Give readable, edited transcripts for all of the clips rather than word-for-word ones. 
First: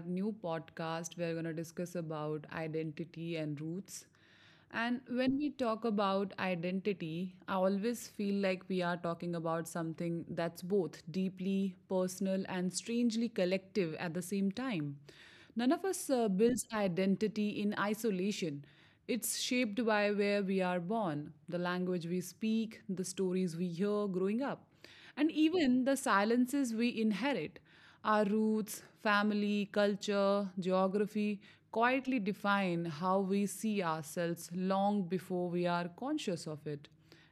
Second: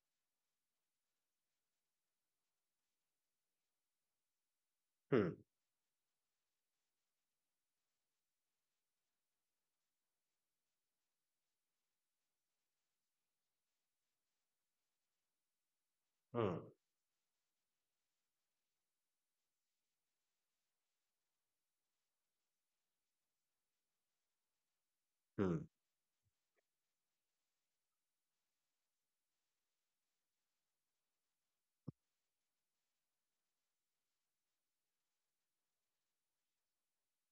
new podcast. We're going to discuss about identity and roots. And Hmm, when we talk about identity, I always feel like we are talking about something that's both deeply personal and strangely collective at the same time. None of us hmm, builds identity in isolation. It's shaped by where we are born, the language we speak, the stories we hear growing up. And hmm, even the silences we inherit, our roots, family, culture, geography, quietly define how we see ourselves long before we are conscious of it.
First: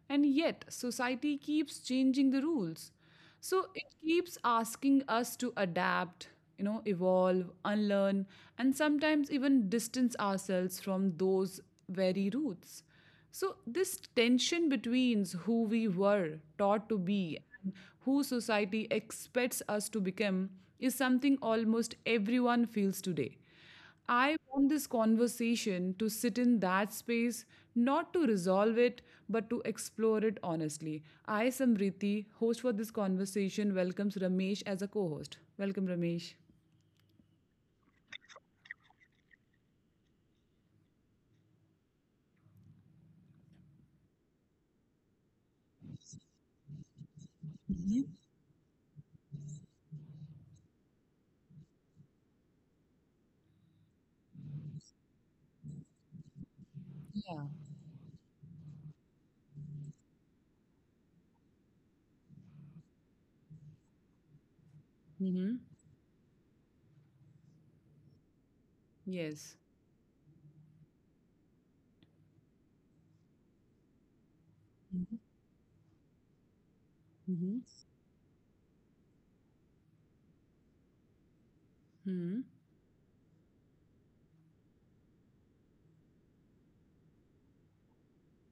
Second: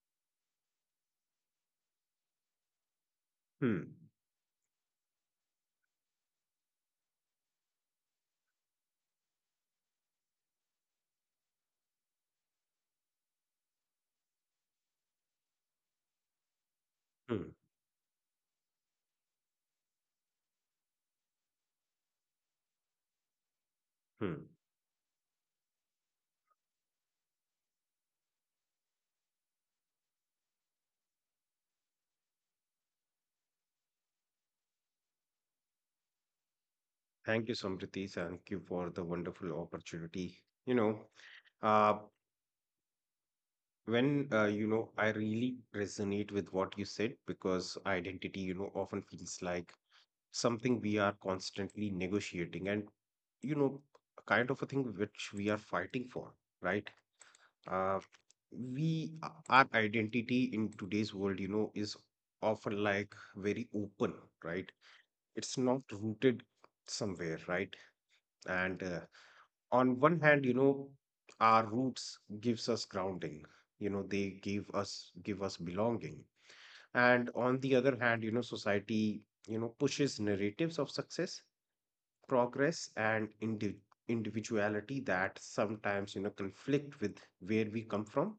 And yet, society keeps changing the rules. So hmm, it keeps asking us to adapt, evolve, unlearn, and sometimes even distance ourselves from those very roots. So, this tension between who we were taught to be hmm, and who society expects us to become is something almost everyone feels today. I hmm. want this conversation to sit in that space, not to resolve it, but to explore it honestly. I, Samriti, host for this conversation, welcomes Ramesh as a co host. Welcome, Ramesh. Thank you, Samriti. Thank you for the wonderful opportunity. You know, uh, when I really resonate with what you said, because identity, often feels like something we are constantly negotiating, and, you know, a kind of a thing which we are fighting for, right? Yeah. Uh, we Our identity in today's world, is often like very open, right? Hmm. It's not rooted somewhere, right? And Yes. on one hand, our roots gives us grounding. They give us Mm-hmm. Belonging. And on the other hand, society pushes narratives of success, Hmm. progress, and individuality that sometimes conflict with where we come from.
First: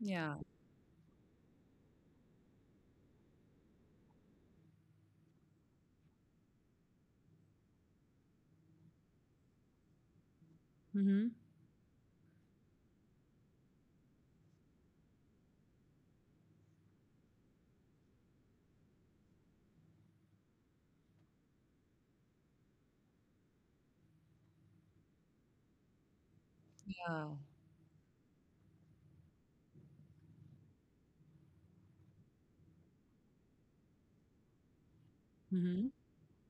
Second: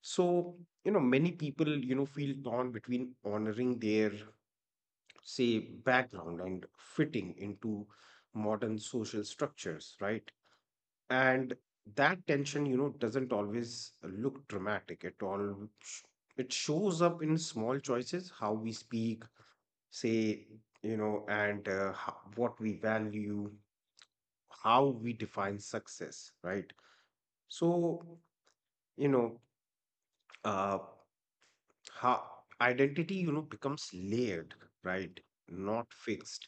Yeah. So, many people feel torn between honoring their, say, background and fitting into modern social structures, right? Hmm. And that tension, doesn't always look dramatic at all. sh- it shows up in small choices: how we speak, say, and what we value, how we define success, right? Yeah. So, you know uh how identity becomes layered, right? Not Mhm, fixed.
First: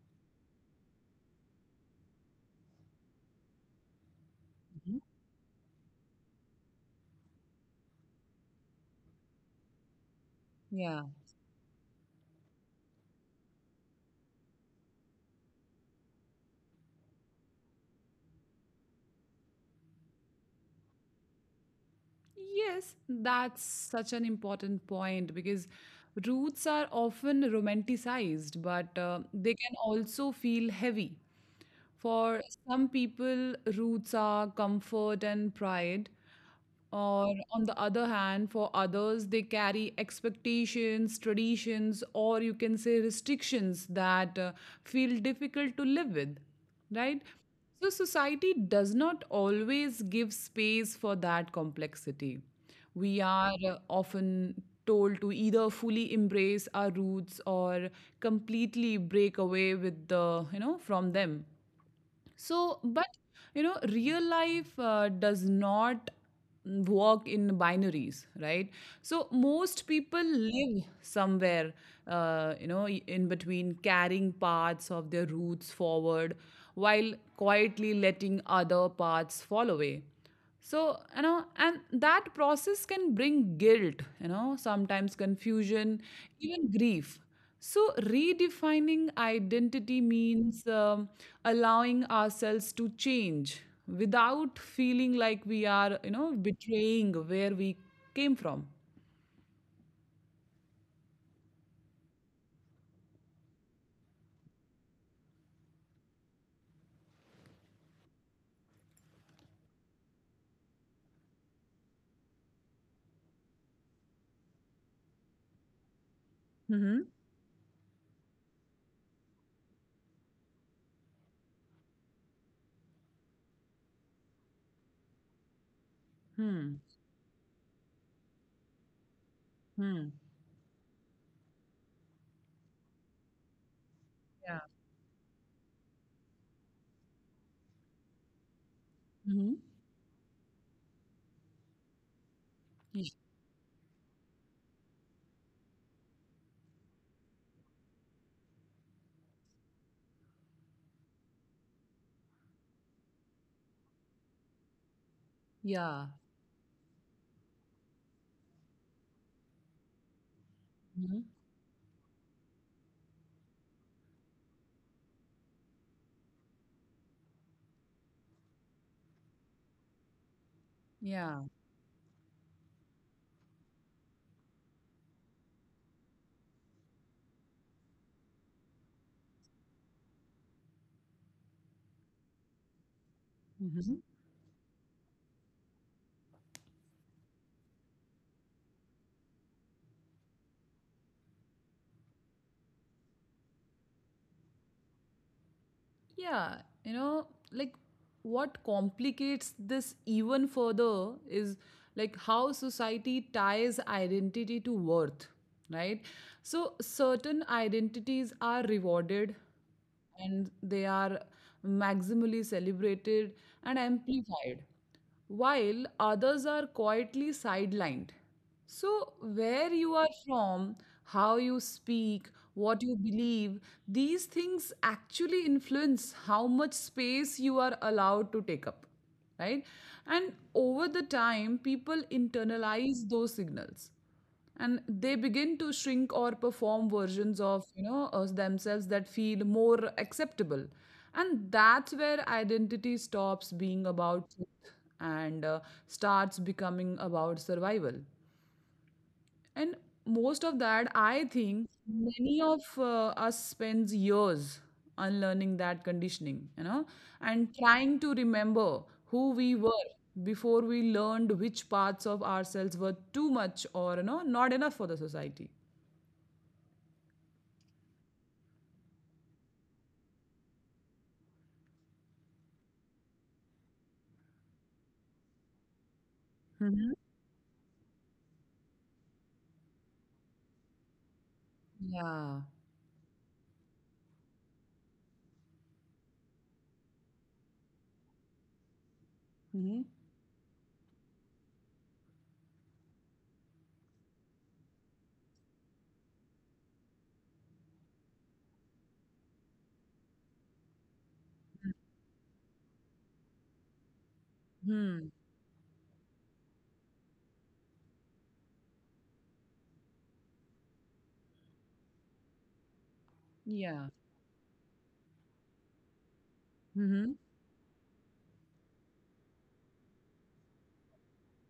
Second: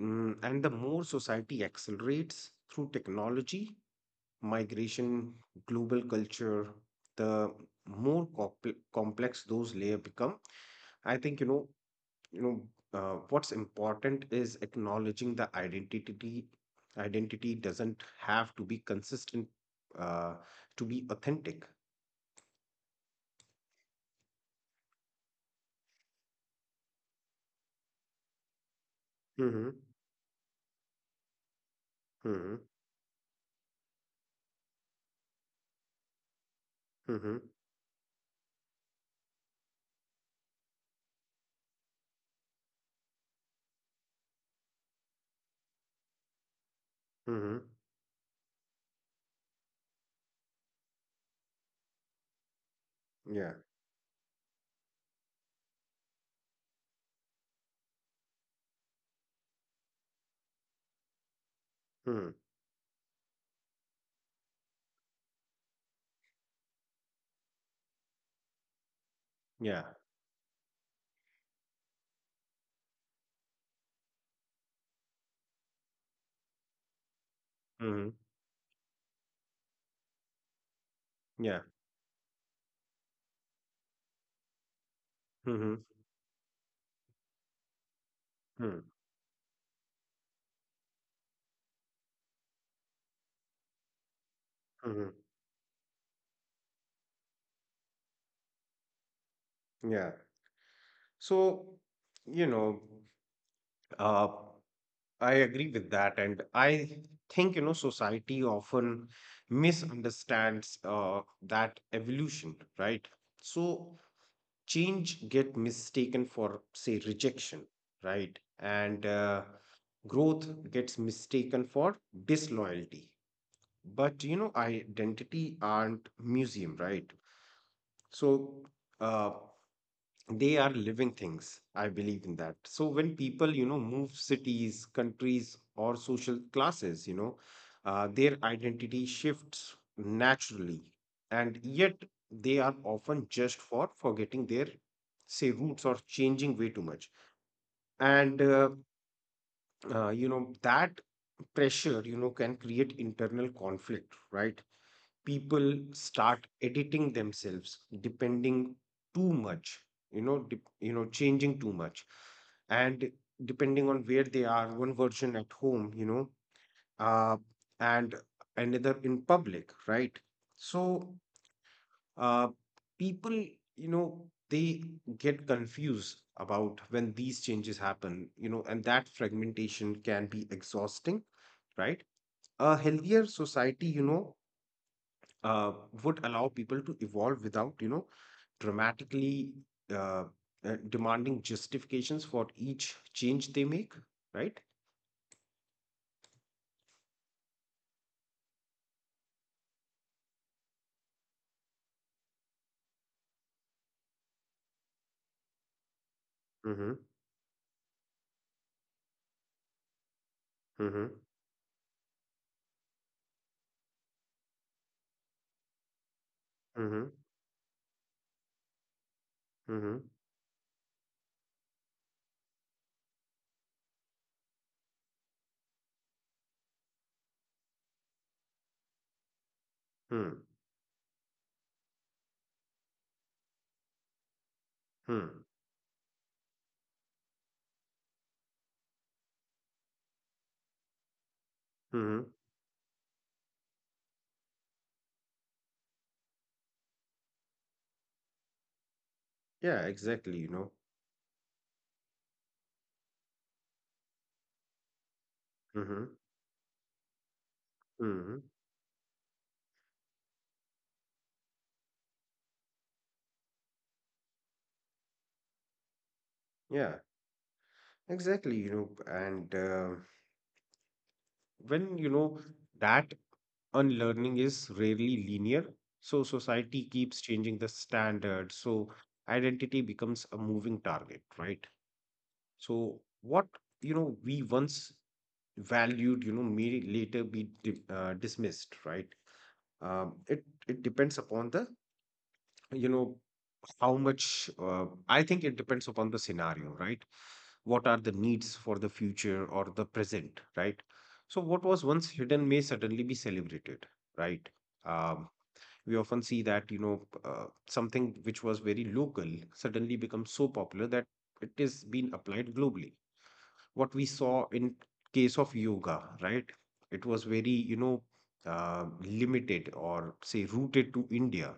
Mm, and the more society accelerates through technology, mhm. migration, global culture, the more complex those layers become. Yeah. I think, you know, what's important is acknowledging the identity. Identity doesn't have to be consistent, uh, to be authentic. Yes, that's such an important point because roots are often romanticized, but they Mm-hmm. can also feel heavy. For Mm-hmm. some people, roots are comfort and pride. Or, Mm-hmm. on the other hand, for others, they carry expectations, traditions, or you can say restrictions that feel difficult to live with, right? Mm-hmm. So, society does not always give space for that complexity. We are Yeah. Often told to either fully embrace our roots or completely break away with the, you know, from them. Mm-hmm. So, but real life does not work in binaries, right? So, most Yeah. people live somewhere, in between, carrying parts of their roots forward while quietly Mm-hmm. letting other parts fall away. So, and Yeah. that process can bring guilt, sometimes Mm-hmm. confusion, even grief. So Mm-hmm. redefining identity means allowing ourselves to change without feeling like we are betraying where we came from. Yeah. So, you know, uh, I agree with that. And I think, society often misunderstands that evolution, right? So, change get mistaken for, Mm-hmm. say, rejection, right? And growth gets mistaken for disloyalty. But, identity aren't Hmm. museum, right? So, uh, Hmm. they are living things, I believe in that. So when people move Yeah. cities, countries, or social classes, their identity Hmm. shifts naturally. And yet they Yeah. are often just for forgetting their, say, roots, or changing way too much. And that pressure, can create internal conflict, right? Yeah. People start editing themselves, depending too much, you know dep Hmm. you know changing too much. And depending on where they are. One version at home, uh, and another in public, right? So, Yeah. uh, people, you know they get confused about when these changes happen, and that fragmentation can be exhausting, right? A healthier Mhm. society, uh, would allow people to evolve without, dramatically uh, demanding justifications for each change they make, right? Yeah, you know, like what complicates this even further is like how society ties identity to worth, right? So Mm-hmm. certain identities are rewarded, and they are Mm-hmm. maximally celebrated and amplified, while others are Mm-hmm. quietly sidelined. So, where you are Mm-hmm. from, how you speak, what you believe, these things actually influence how much space you are allowed to take up, right? And Hmm. over the time, people internalize those signals, and they Hmm. begin to shrink or perform versions of us themselves that feel more acceptable. And that's where Mm-hmm. identity stops being about truth and starts becoming about survival. And Yeah, most exactly, of you know. that, I think many of us spends years unlearning that Mm-hmm. conditioning, and trying to Mm-hmm. remember who we were before we learned which parts of ourselves were too much or, not enough for the society. Yeah, exactly. And when, that unlearning is rarely linear, so Mhm. society keeps changing the standard, so identity becomes a moving target, right? Yeah. So what, we once valued, may later be dismissed, right? Hmm. It it depends upon the, you know, how much. I think it depends upon the scenario, right? What are the needs for the future or the present, right? So what was once hidden may suddenly be celebrated, right? Hmm. Um, we often see that, something which was very local suddenly becomes so popular that it is being applied globally. What Yeah. we saw in case of yoga, right? It Hmm. was very, limited, or say, rooted to India.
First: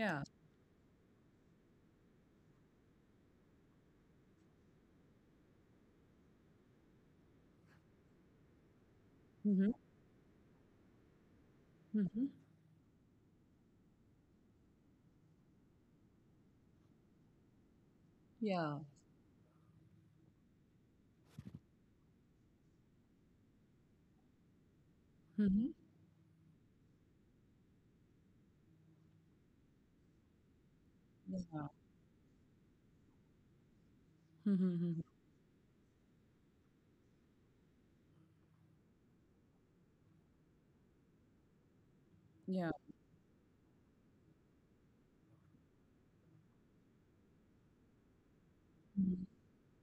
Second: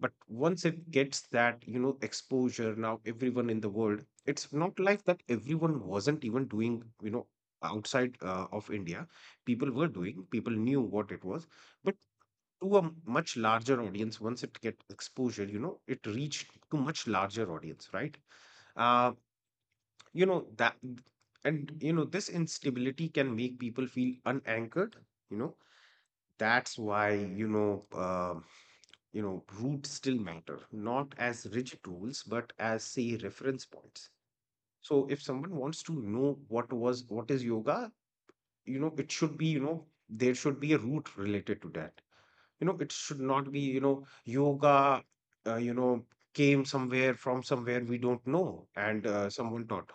But once it gets that, exposure now, everyone in the world, it's not like that everyone wasn't even doing, outside of India. People Hmm. were doing, people knew what it was. But Hmm. to a much larger audience, once it get exposure, it reached to much larger audience, right? Yeah. Uh, you know that and you know This instability can make people feel unanchored, you know Hmm. that's why, roots still matter, not as Yeah. rigid rules, but as, say, reference points. Hmm. So if someone wants to know what is yoga, you know it should be you know there should be a root related to that. you know Yeah. it should not be, yoga uh, you know came somewhere from somewhere we don't know, and Mhm. someone taught,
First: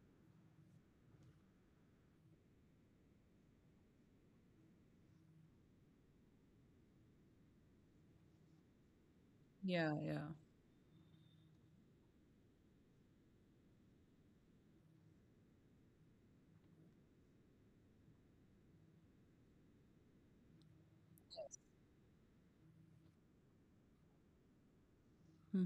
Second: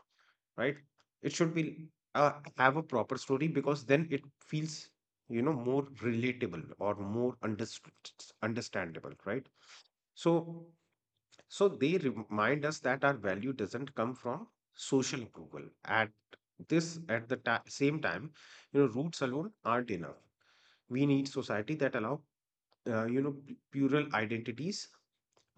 right? It should be uh, have a proper story, because then it feels, more relatable, or more understood understandable, right? Yeah. Yeah. So, so, they remind us that our value doesn't come from social approval. At this, at the ta same time, roots alone aren't enough. We need society that allow, plural identities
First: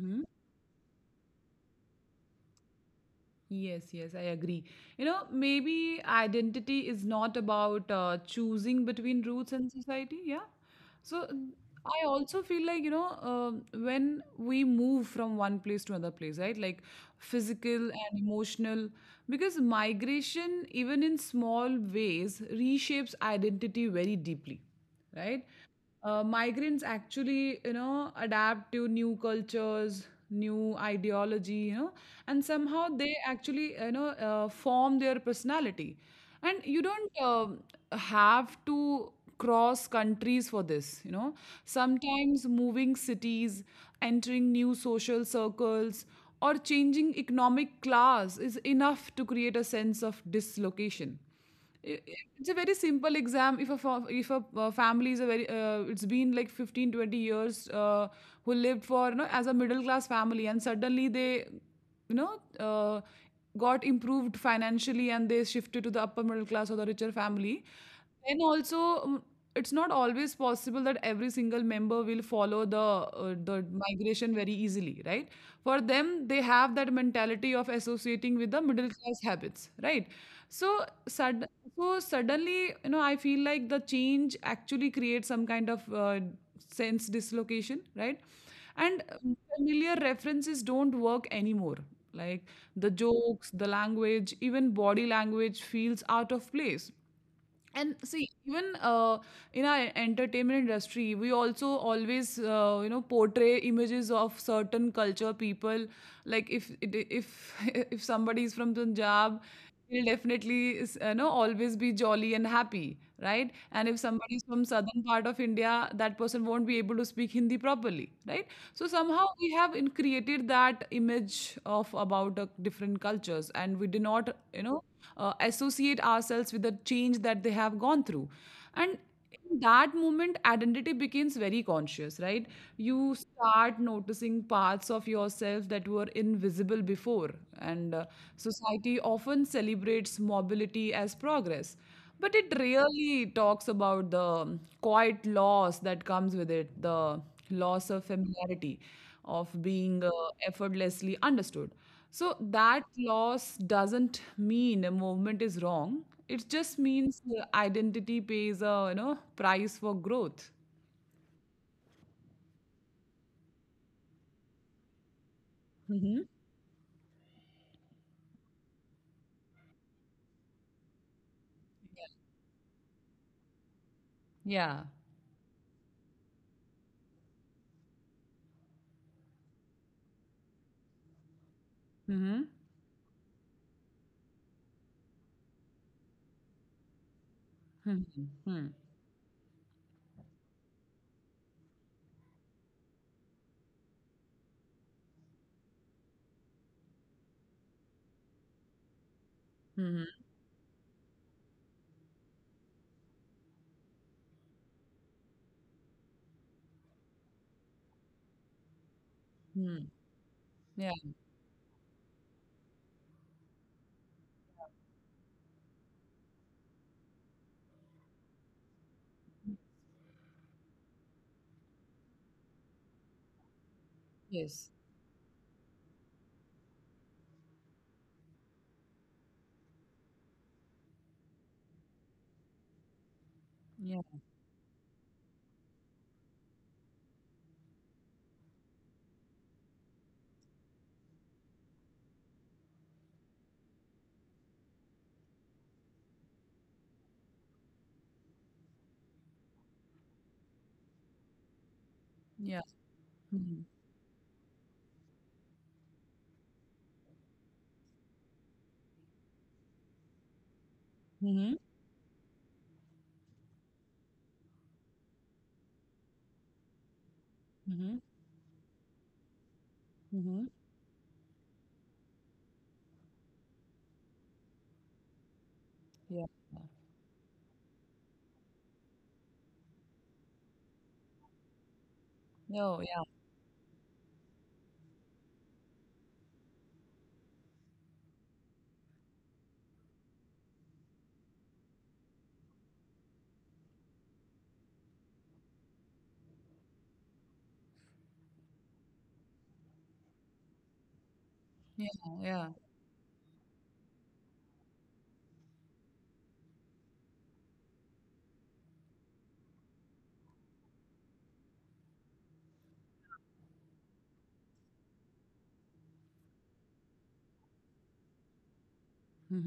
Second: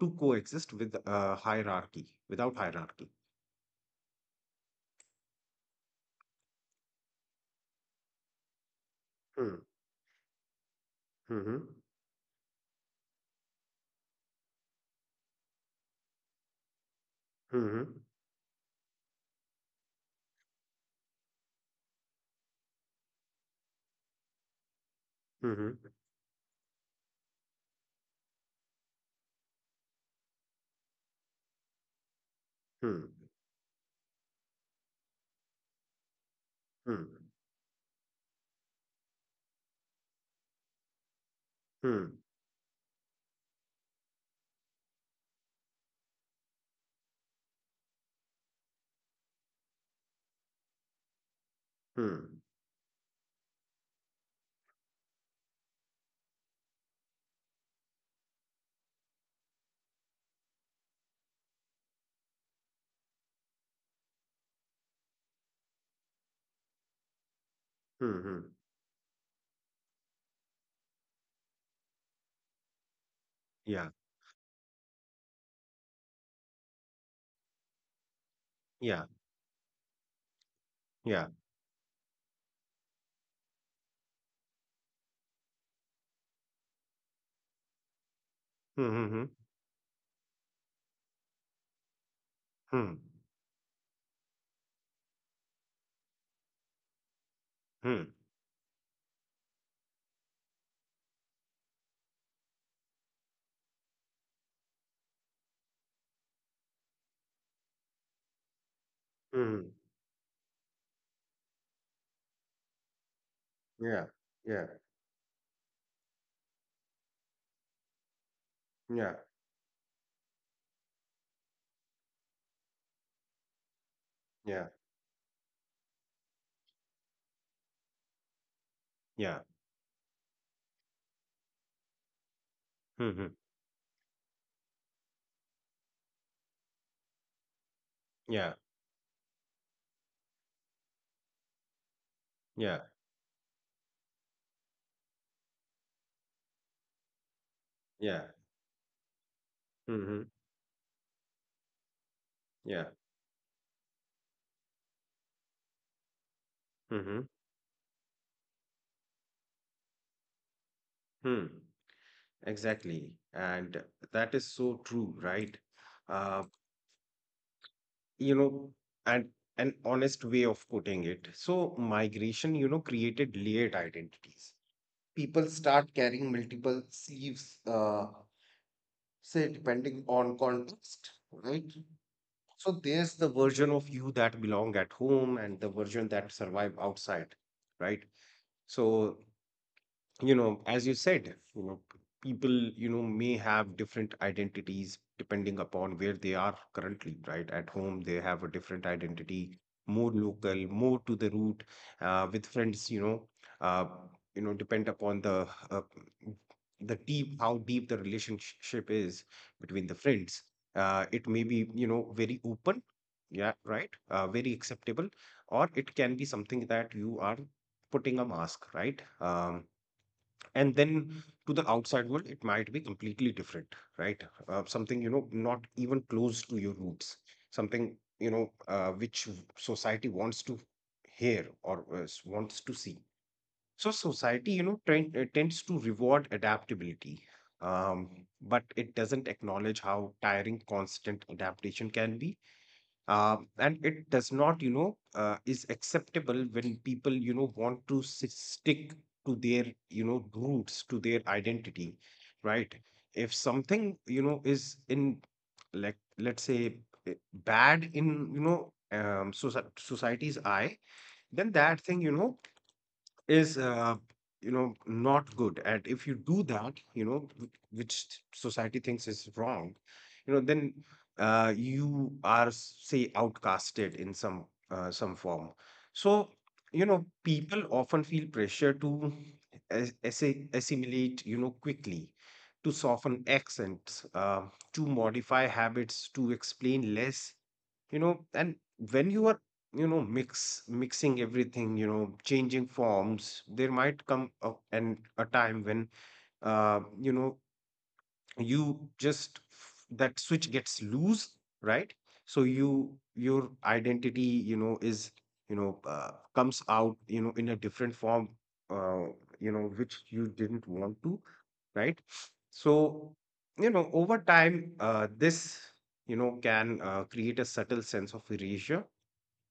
to coexist with, hierarchy, without hierarchy. Yes, yes, I agree. You know, maybe identity is not about choosing between roots Hmm. and society. Yeah. So Hmm. I also feel like, when we move from one place to another place, right? Like physical Hmm. and emotional, because migration, even in small ways, reshapes identity very deeply, right? Hmm. Migrants actually, adapt to new cultures, new ideology, and somehow Hmm. they actually, form their personality. And you don't Hmm. Have to cross countries for this. Hmm. Sometimes moving cities, entering new social circles, or changing economic class is enough to create a sense of dislocation. I- i- Hmm. it's a very simple exam if a family is a very it's been like 15-20 years who lived for as a middle class family, and suddenly they you know uh, got improved financially and they shifted to the upper middle class or the richer family. Hmm. Hmm. Then also, mm, it's not always possible that every single member will follow the Yeah. migration very easily, right? For them, they have that mentality of associating with the middle Yeah. class habits, right? So, Yeah. sud- so suddenly, I feel like the change actually creates some kind of sense dislocation, right? Hmm. And Hmm. Hmm. Familiar references don't work anymore. Like the jokes, the language, even body language feels out of place. And Hmm. see, even in our entertainment industry, we also always portray images of certain culture people. Like if if somebody is from Punjab, Hmm. Hmm. he'll definitely is, always be jolly and happy, right? And if Yeah. somebody is from Yeah. southern part of India, that person won't be able to speak Hindi properly, right? So Yeah. somehow we have in created that image of about different cultures, and we do not, Yeah. Associate ourselves with the change that they have gone through, and Yeah. in that moment identity becomes very conscious, right? Hmm. You Hmm. start noticing parts of yourself that were invisible before. And Yeah. society often celebrates mobility as progress, but it Yeah. rarely talks about the quiet loss that comes with it, the loss of Yeah. familiarity, of Hmm. being Hmm. effortlessly understood. So Yeah. that loss doesn't mean a movement is wrong. It just Hmm. Hmm. means the identity pays a price for growth. Hmm. Exactly. And that is so true, right? Hmm. Uh, you know, and an honest way of putting it. So migration, created layered identities. Yeah. People start carrying multiple sleeves, say depending on context, right? Hmm. So there's the version of you that belong at home, and the version that survive outside, right? Hmm. Hmm. So, as you said, people may have different identities depending upon where they are currently, right? At home they have a different identity, more Hmm. local, more to the root. With friends, uh, depend upon the deep how deep the relationship is between the Hmm. friends. Yeah. It may be, very open. Yeah, right, very acceptable. Or it can be something that you are putting a mask, right? um, and then to the outside world it might be completely different, right? Yes. Something, not even close to your roots. Something, society wants to hear, or wants to see. So Yeah. society, tends to reward adaptability. um, but it doesn't acknowledge how tiring constant adaptation can be. And it does not, is acceptable when people, want to stick to their, roots, to their identity, Yeah. right? If Hmm. something, is in, like, let's say, eh, bad in, society's eye, then Hmm. that thing, is, not good. And if you do that, Hmm. which society thinks is wrong, Hmm. then, you are, say, outcasted in some, some form. Yeah. So, people often feel pressure to assimilate, quickly: to No. Yeah. soften accents, to modify habits, to explain less, and when you are, mixing everything, changing forms, there might come a time when, uh, you know you just, that switch gets loose, Yeah. right? So Yeah. Your identity, you know is you know comes out, in a different form, uh, which you didn't want to, right? So, over time, this, can, create a subtle sense of erasure.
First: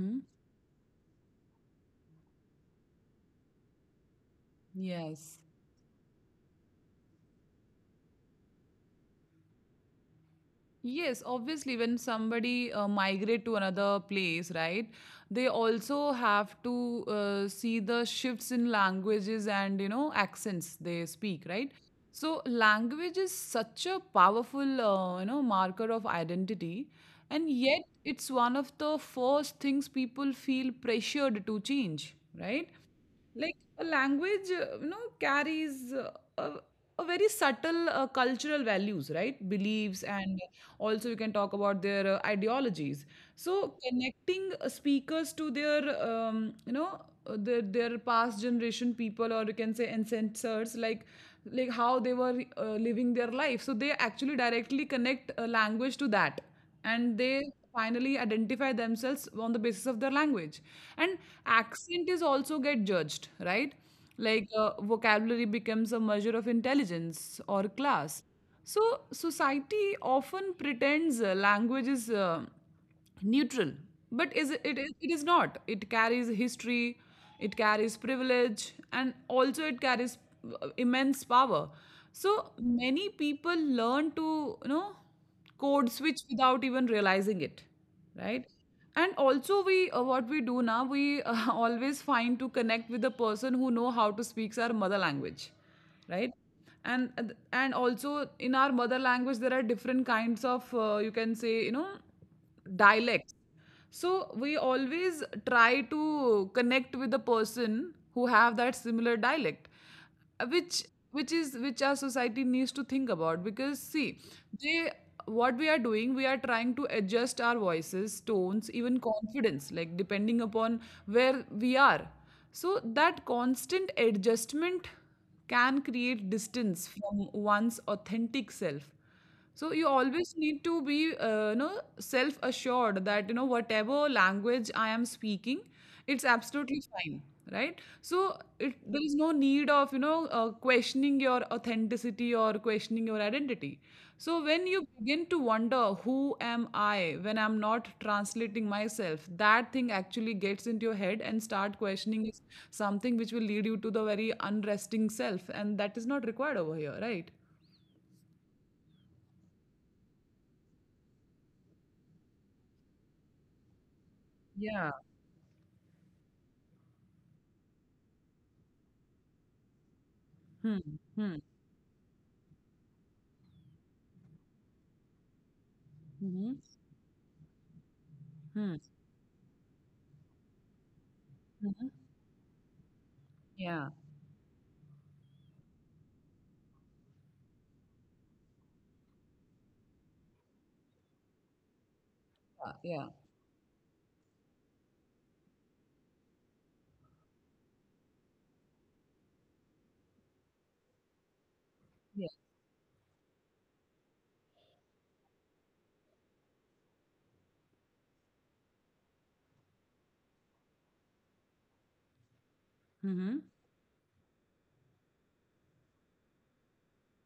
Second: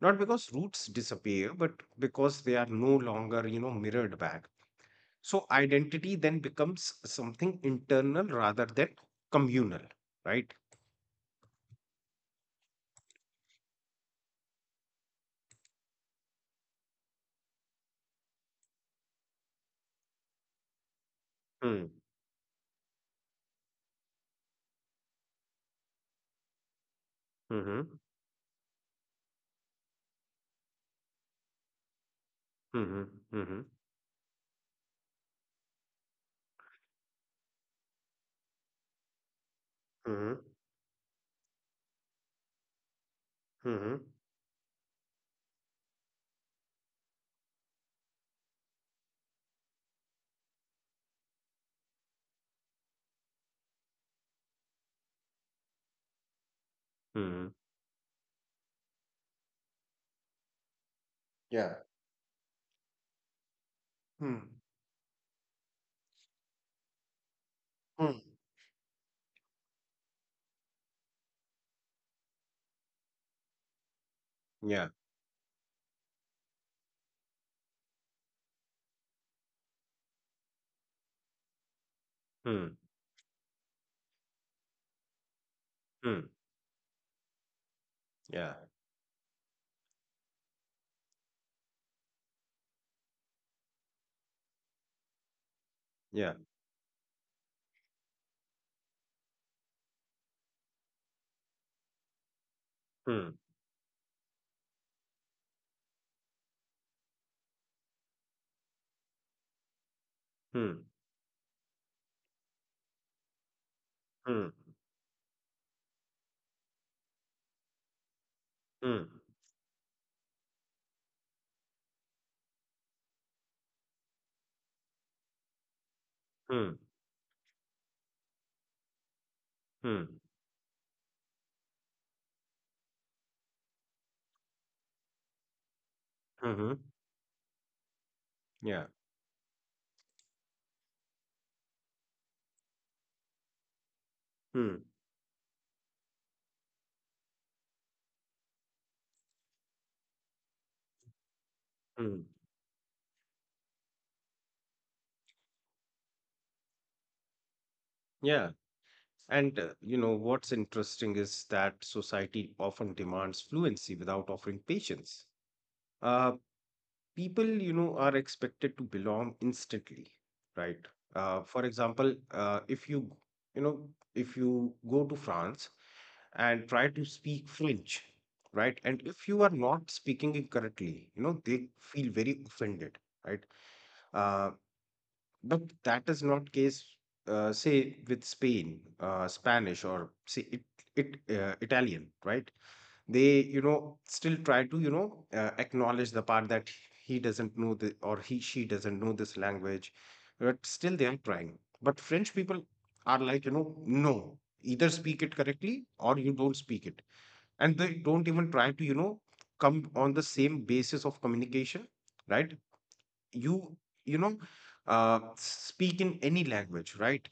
Not because roots disappear, but because they are no longer, mirrored back. Yes. So identity then becomes something internal rather than communal, right? Yes, obviously, when somebody migrate to another place, right? They also have to see the shifts in languages and accents they speak, right? Mm. So language is such a powerful marker of identity, and yet Mm-hmm. it's one of the first things people feel pressured to change, right? Mm-hmm. Like Mm-hmm. a language carries a, a very subtle cultural values, right, beliefs, Mm-hmm. and also you can talk about their ideologies. So Mm-hmm. connecting speakers to their um, you know their past generation people, or you can say ancestors, like how they were living their life. So they actually directly connect a language to that, and Mm-hmm. they finally identify themselves on the basis of their language. And Yeah. accent is also get judged, right? Mm. Like vocabulary becomes a measure of intelligence or Mm. class. So society often pretends language is neutral, but is it, it Yeah. it is not. It carries history, it carries privilege, and also it carries immense power. So Mm. many people learn to you know code switch Mm. without even realizing it, right? Yeah. And also we what we do now we always find to connect with the person who know how to speaks our mother language, Yeah. right? And also in our mother language there are different kinds of, you can say, Mm. dialects. So we always try to connect with the person who have that similar dialect, which Mm. which our society needs to think about. Because see, Mm. they, what we are doing, we are trying to adjust our voices, tones, even Mm. confidence, like depending upon where we are. So that constant adjustment can create Mm. distance from one's authentic self. So you Mm. always need to be, self-assured that whatever language I am speaking, it's Mm-hmm. absolutely fine, right? So Yeah. there is no need of questioning your authenticity or questioning your identity. So when Mm. you begin to wonder who am I when I'm not translating myself, that thing actually gets into your head and start Mm. questioning is something which will lead you to the very unresting self, and that is not required over here, right? Yeah. And what's interesting is that society often demands fluency without offering Yeah. patience. Uh, People, are expected to belong instantly, Hmm. right? Hmm. For example, you know, if you go to France Mhm. and try to speak French, Mhm. right? And if you are not speaking it correctly, they Mhm. feel very offended, right? Yeah, Uh, but that is not case, say with spain Spanish, or say it, it Italian, right? yeah, yeah, They, still try to, acknowledge the part that he doesn't know the or he she doesn't know this language. But still they are trying. But yeah. French people are like, no, either speak it correctly or you don't speak it. And they don't even try to, come on the same basis of communication, right? Mhm. You you know uh, speak in any language, right?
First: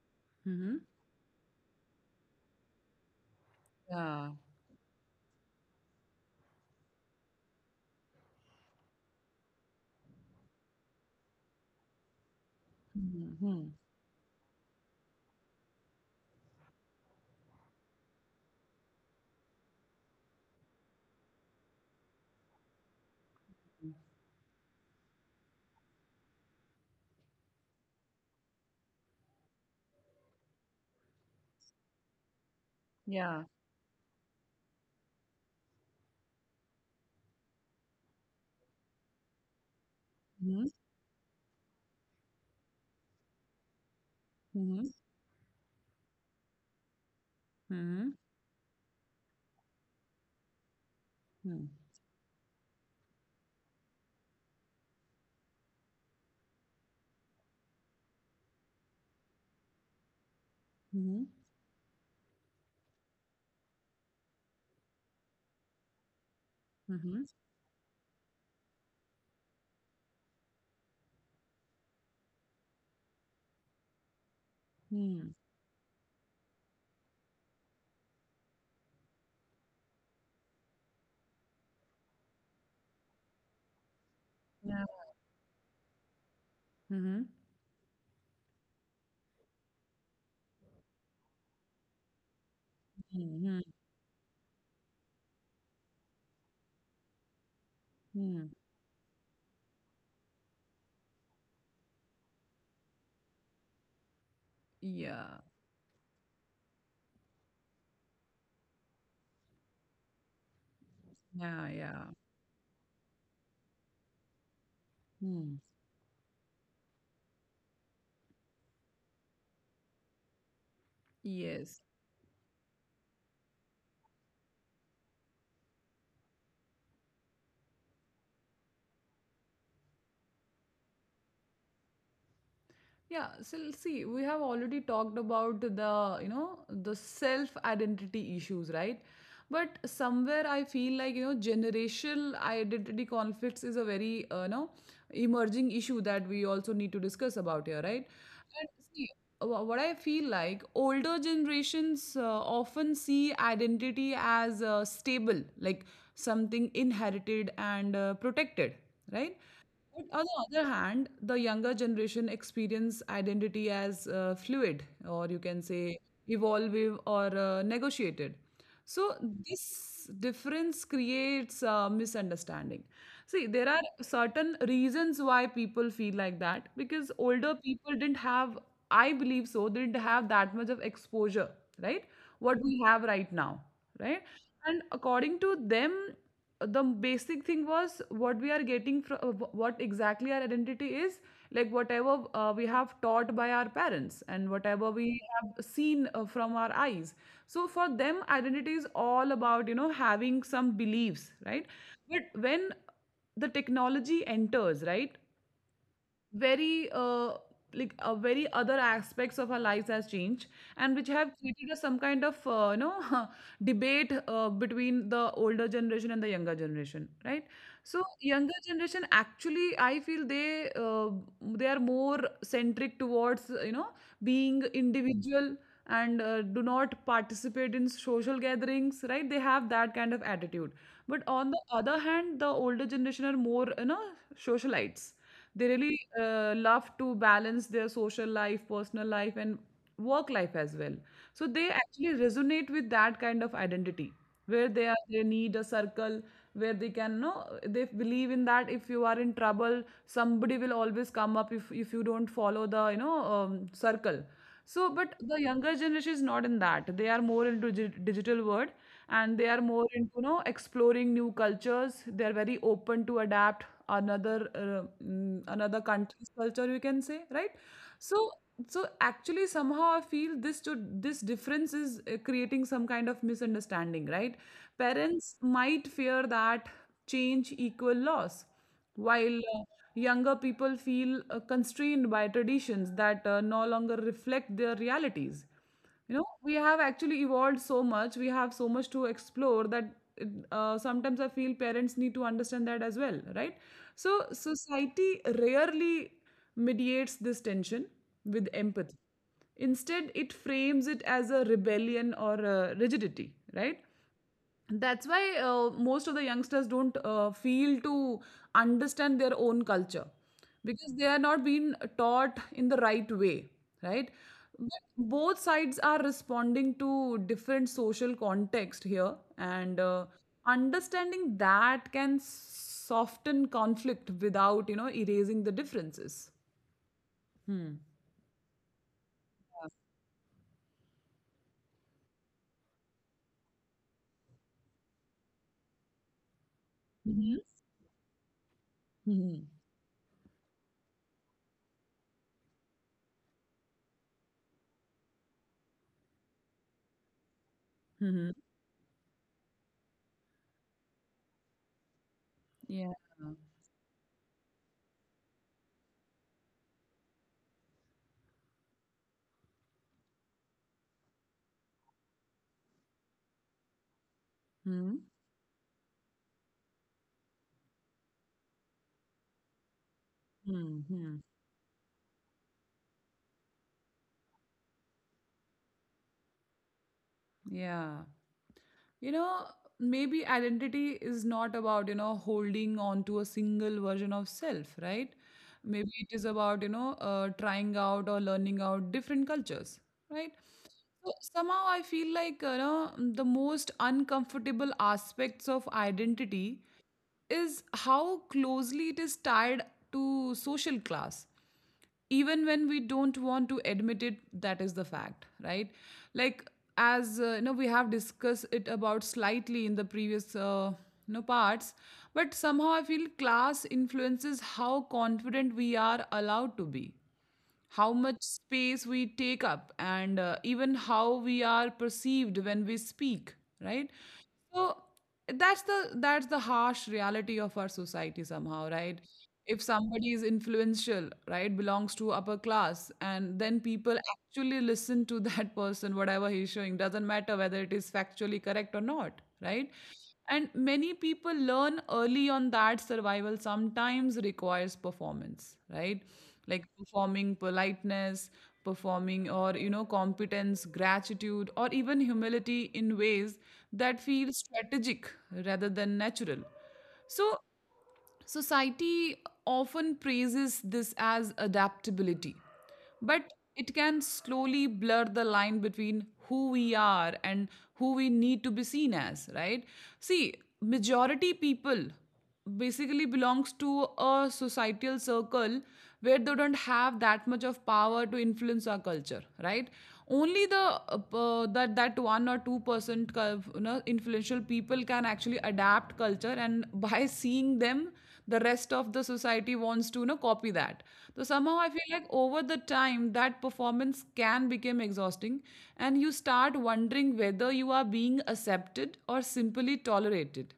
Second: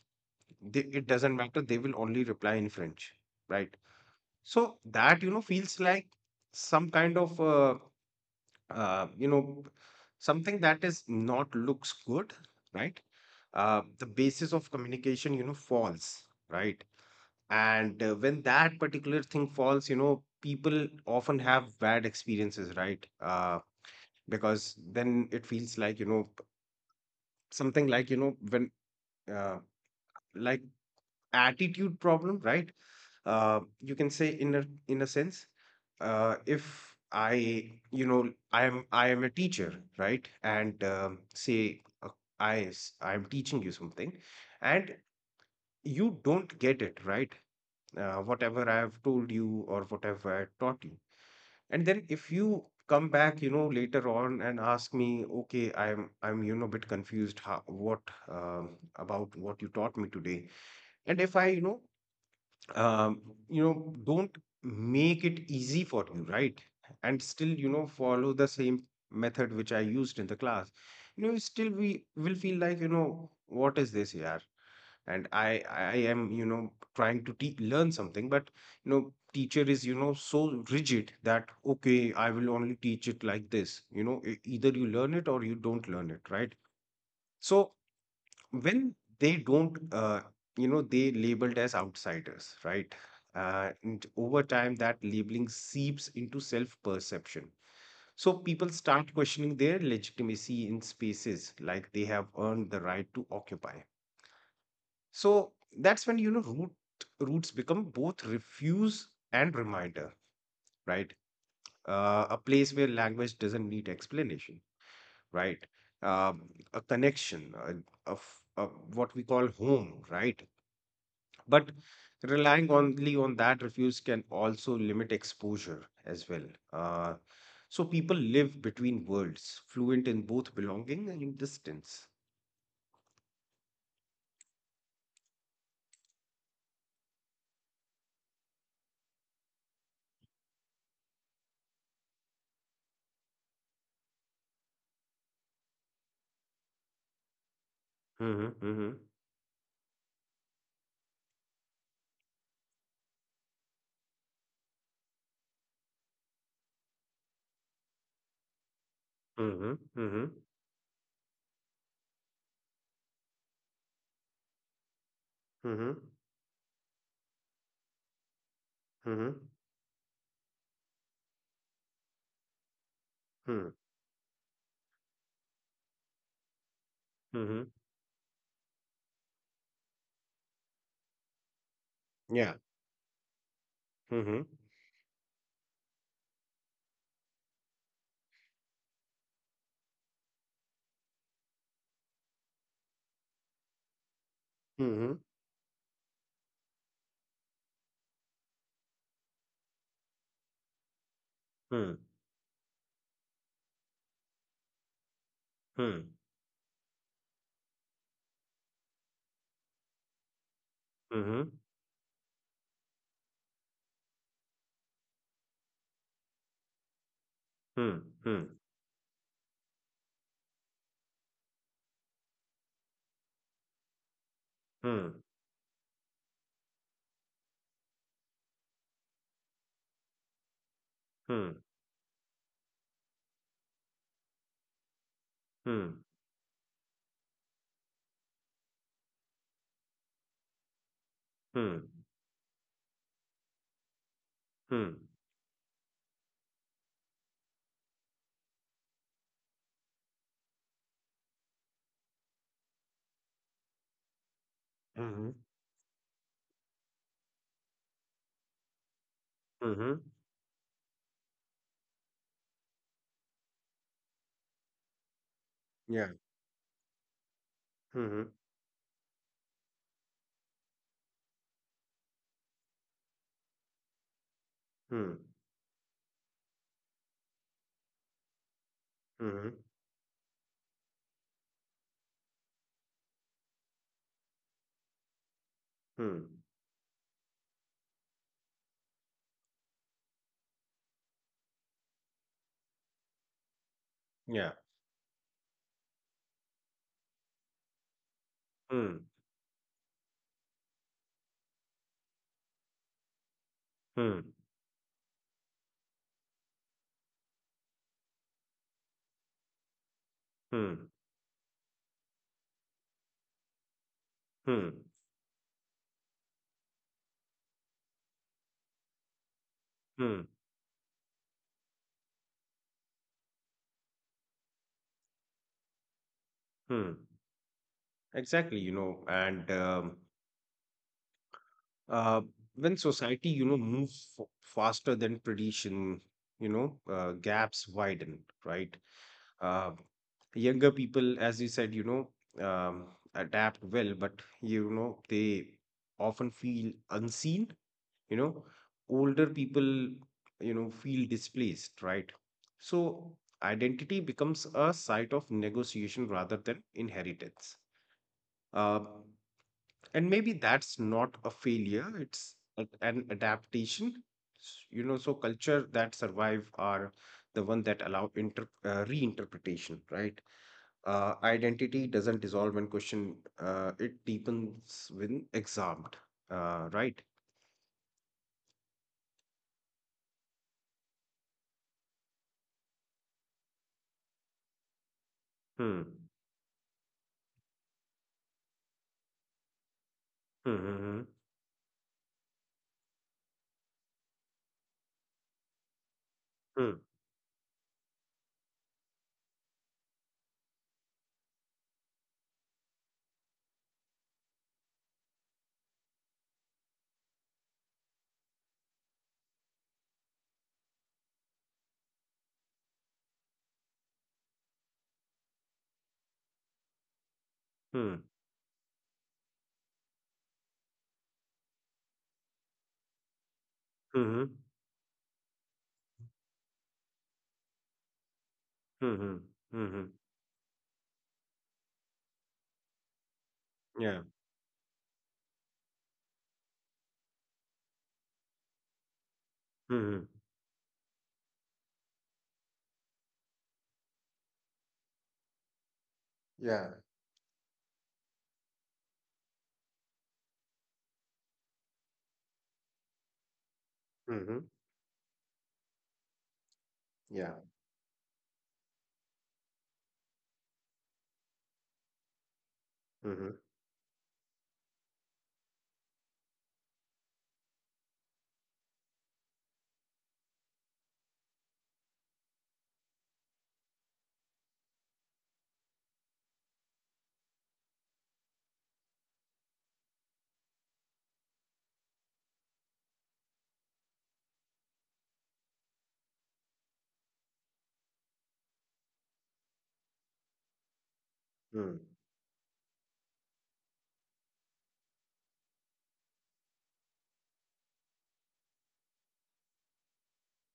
Mhm. It doesn't matter, they will only reply in French, right? Yeah. So that, feels like some kind of, uh, you know something that is not looks good, right? Mhm, mhm. The basis of communication, falls, right? And when that particular thing falls, people often have bad experiences, right? Because then it feels like, you know something like you know when uh, like attitude problem, right? Yeah. You can say, in a sense, if I you know I am a teacher, right? Mhm. And say, I am teaching you something, Mhm. and you don't get it, right? Mhm. Whatever I have told you or whatever I taught you, and then if you come back, you know, later on and ask me, okay, I'm you know a bit confused how, what um, about what you taught me today, and Mhm. if I, um, you know, don't make it easy for you, right? And Mhm. still, you know, follow the same method which I used in the class, you know, still we will feel like, you know, what is this here? Mhm. And Mhm. I am, you know, trying to learn something, but you know, teacher is, you know, so rigid that okay, I will only teach it like this. You know, either Yeah. you learn it or you don't learn it, right? Mhm. So when they don't you know, they labeled as outsiders, right? Mhm. And over time that labeling seeps into self perception, so Mhm. people start questioning their legitimacy in spaces like they have earned the right to occupy. So Yeah, that's when, you know, roots become both refuse and reminder, right? yeah, yeah. A place where language doesn't need explanation, Mhm. right? um, a connection, a what we call home, right? But Yes. relying only on that refuse can also limit exposure as well. Uh, so people live between worlds, fluent in both belonging and in distance. Yeah, so see, we have already talked about the self-identity issues, right? But somewhere I feel like, generational identity conflicts is a very, emerging issue that we also need to discuss about here, right? hmm And hmm see, what I feel like older generations often see identity as stable, like something inherited and protected, right? hmm But on the other hand, the younger generation experience identity as fluid, or you can hmm say evolving or negotiated. So hmm hmm this difference creates misunderstanding. See, there hmm are certain reasons why people feel like that because older hmm people didn't have, I believe so, didn't have that much of exposure, right? Yeah. What we have right now, right? hmm And according to them, the basic thing was what we are getting from what exactly our identity is, like whatever we have taught by our parents and whatever we hmm have seen from our eyes. So for them, identity is all about, you know, having some beliefs, right? hmm But when the technology enters, right, hmm very like very other aspects of our lives has changed, and which hmm have hmm created a some kind of you know, debate between the older generation and the younger generation, right? So hmm younger generation, actually I feel they are more centric towards, you know, being hmm individual, and do not participate in social gatherings, right? They have that kind of attitude. But on hmm the other hand, the older generation are more, you know, socialites. They really hmm love to balance their social life, personal life, and work life as well. So they hmm actually resonate with that kind of identity, where they are, they need a circle where they can know, they believe in that if you are in trouble, somebody will always come up if you don't follow the, you know, circle. So hmm but the hmm younger generation is not in that. They are more into digital world, and they are more hmm into, you know, exploring new cultures. They are very open to adapt another another Yeah. country's culture, you can say, right? so hmm so actually, somehow I feel this to this difference is creating some kind of misunderstanding, right? hmm Parents might fear that change equal loss, while hmm younger people feel constrained by traditions that no longer reflect their realities. You know, hmm we have actually evolved so much, we have so much to explore, that sometimes I feel parents need to understand that as well, right? So Yeah. society rarely mediates this tension with empathy. Hmm. Instead, it frames it as a rebellion or a rigidity, right? Hmm. That's why most of the youngsters don't feel to understand their own culture, Hmm. because they are not being taught in the right way, right? Hmm. But both sides are responding to different social context here, and Hmm. understanding that can soften conflict without, you know, erasing the differences. Hmm. Hmm. Exactly, you know, and uh, when society, you know, moves f faster than tradition, you know, Mm-hmm. gaps widen, right? Uh, Younger people, as you said, you know, adapt well, but you know, they often feel unseen, you Mm-hmm. know. Older people, you know, feel displaced, right? Yeah. So identity becomes a site of negotiation rather than inheritance. Uh, and maybe that's not a failure, it's an adaptation. You Mm-hmm. know, so culture that survive are the one that allow inter reinterpretation, right? Mm-hmm. Identity doesn't dissolve when questioned, it deepens when examined, right? Yeah. You know, maybe identity is not about, you know, holding on to a single version of self, right? Hmm. Maybe it is about, you know, trying out or learning out different cultures, right? Hmm. So somehow I feel like, you know, the most uncomfortable aspects of identity Hmm. is how closely it is tied to social class, even when we don't want to admit it. That is the fact, right? Like, as you know, we have discussed it about slightly in the previous you know, parts. But somehow I feel class influences how confident we are allowed to be, how Hmm. much space we take up, and even how we are perceived when we speak, right? Hmm. Hmm. So that's the harsh reality of our society somehow, Hmm. Hmm. right? Hmm. Hmm. If Hmm, hmm. somebody is influential, right, belongs to upper class, and then people Yeah. actually listen to that person, whatever he's showing, doesn't matter whether it is factually correct or not, right? Hmm. Hmm. And many people learn early on that survival sometimes requires performance, right? Like Yeah. performing politeness, performing or, you know, competence, gratitude, or even humility in ways that Hmm. feel Hmm. strategic rather than natural. So Yeah. society often praises this as adaptability, Hmm. Hmm. but it can slowly blur the line between who we are and who we need to be seen as, right? See, majority people basically belongs to a societal circle where they don't have that much of power to influence our culture, right? Only the that that 1 or 2 percent, you know, influential people can actually adapt culture, and by seeing them, the rest of the society wants to, you know, copy that. So somehow I Hmm. feel like over the time that performance can become exhausting, and you start wondering whether you are being accepted or simply tolerated.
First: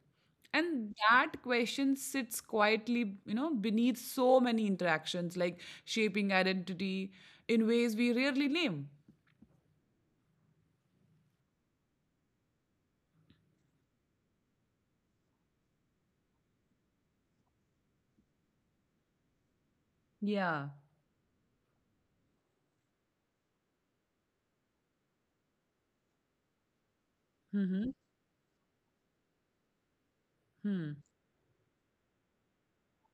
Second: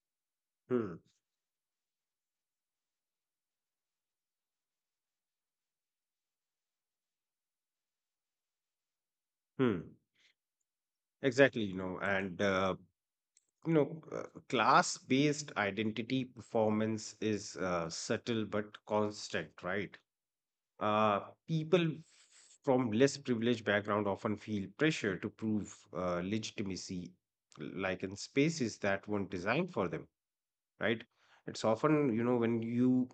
And Hmm. that question sits quietly, you know, beneath so many interactions, like shaping identity in ways we rarely name. Hmm. Exactly, you know. And you know, class-based identity performance is subtle but constant, right? Yeah. Uh, People from less privileged background often feel pressure to prove legitimacy, Mm-hmm. like in spaces that weren't designed for them, Hmm. right? It's often, you know, when you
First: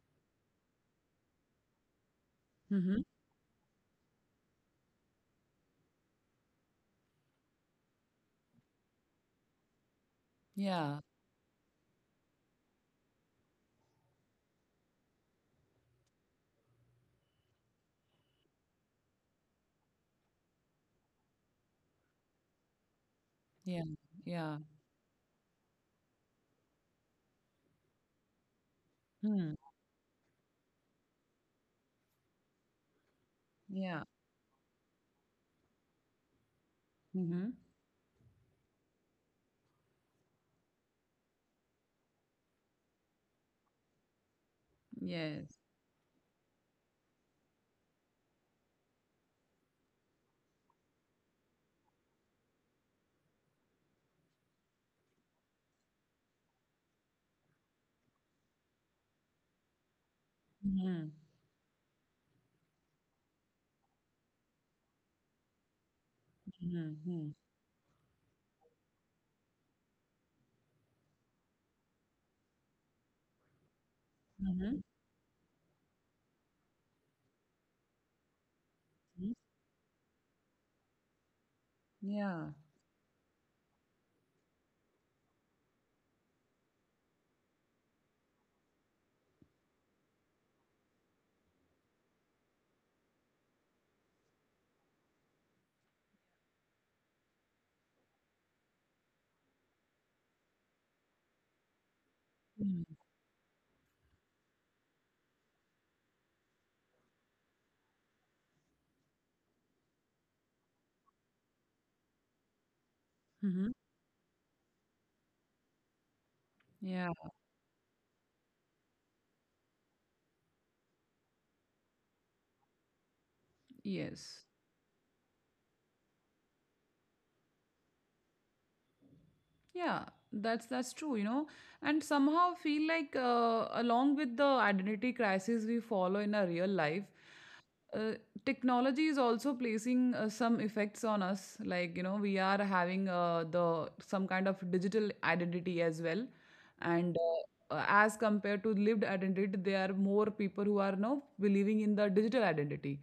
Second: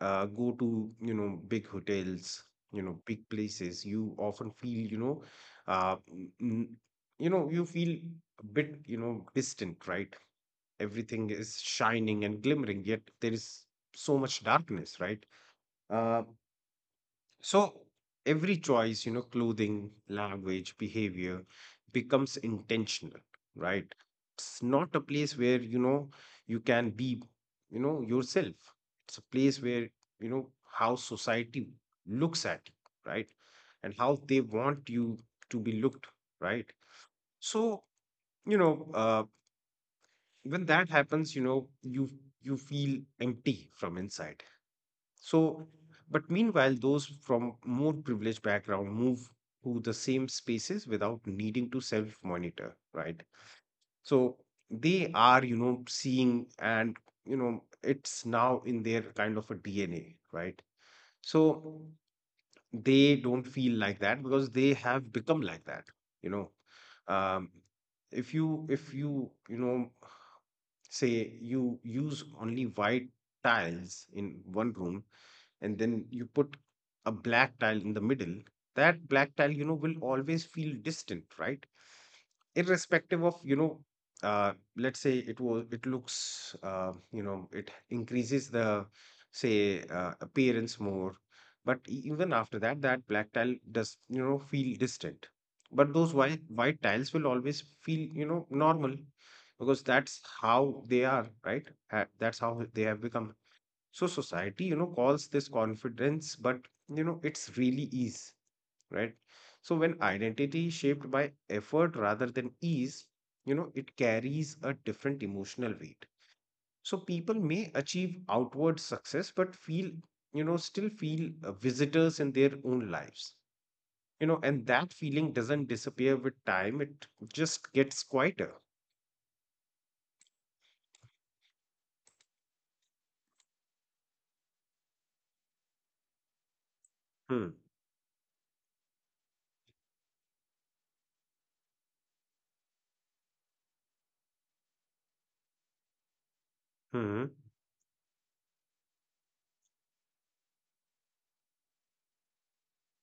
go to, you know, big hotels, you know, Hmm. big places, you often feel, you know, uh, n- n- you know, you feel a bit, you know, distant, right? Yeah, Everything is shining and glimmering, yet there is so much darkness, right? uh, so every choice, you know, clothing, language, behavior becomes intentional, yeah, right? yeah. It's not a place where, you know, you can be, you know, yourself. It's a Hmm. place where, you know, how society looks at you, right? And Yeah. how they want you to be looked, right? Mm-hmm. So you know, when that happens, you know, you feel empty from inside. So Yes. but meanwhile those from more privileged background move to the same spaces without needing to self monitor, right? So they are, you know, seeing and you know it's now in their kind of a dna, right? Mm-hmm. So they don't feel like that because they have become like that, you know. Mm-hmm. um if you you know, say you use only white tiles in one Mm-hmm. room and then you put a black tile in the middle, that Mm-hmm. black tile, you know, will always feel distant, right? Yeah. Irrespective of, you know, let's say it was, it looks, you know, it increases the, say, appearance more. But even after that, that black tile does, you know, feel distant. But those white tiles will always feel, you know, normal because that's how they are, right? That's how they have Mm-hmm. become. So society, you know, calls this confidence, but you know, it's really ease, right? So when identity is shaped by effort rather than ease, you know, Mm-hmm. it carries a different emotional weight. So Yeah. people may achieve outward success, but feel, you know, still feel visitors in their own lives. You know, Yes. and that feeling doesn't disappear with time. It just gets quieter. Yeah, that's true, you know, and somehow feel like along with the identity crisis we follow in our real life, Hmm. uh, technology is also placing some effects on us. Like, you know, we are having the some kind of digital identity as well, and Hmm. As compared to lived identity, there are more people who are now believing in the digital identity,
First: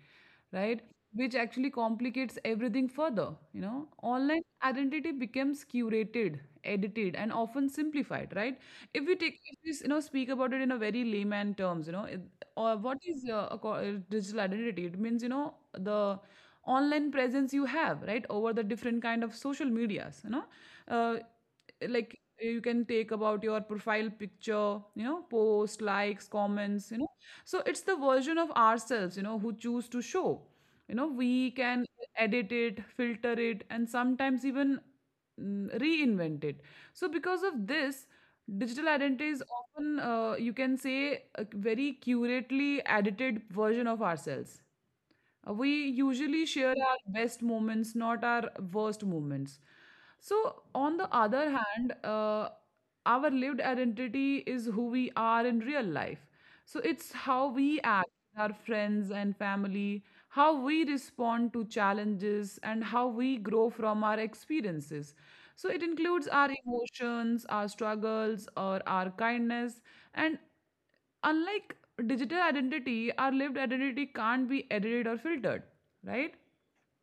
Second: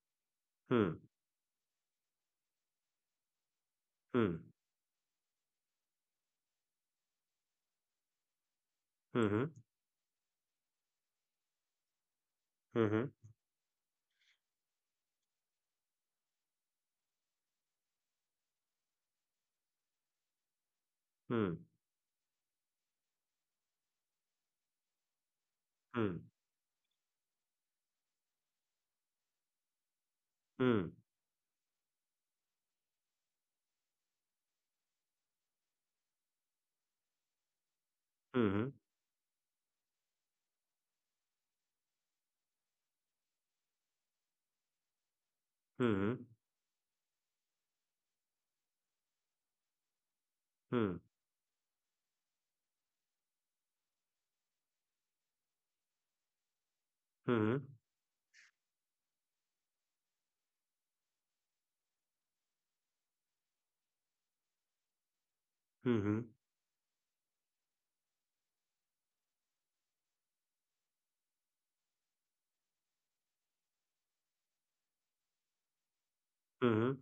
right? Hmm. Which actually complicates everything further. You know, Hmm. online identity becomes curated, edited, and often simplified, right? If we Hmm. take, Hmm. if we, you know, speak about it in a very layman terms, you know, it, or what Hmm. is digital identity, it means, you know, the online presence you have, right, over the different kind of social medias, you know, uh, Hmm. like you can take about your profile picture, you know, post, Hmm. likes, comments, you know. So it's the version of ourselves, you know, who choose to show. Hmm. You know, we can edit it, filter it, and sometimes even reinvent it. So because of this, Hmm. digital identity is often, you can say, a very curately edited version of ourselves. We Mhm, usually share our best moments, not our worst moments. So hmm, on the other hand, our lived identity is who we are in real life. So it's how mhm, we act with our friends and family, how we respond to challenges, and how we grow from our experiences. So it mhm, includes our emotions, our struggles, or our kindness, and unlike digital identity, our lived identity can't be edited or filtered, right? mhm,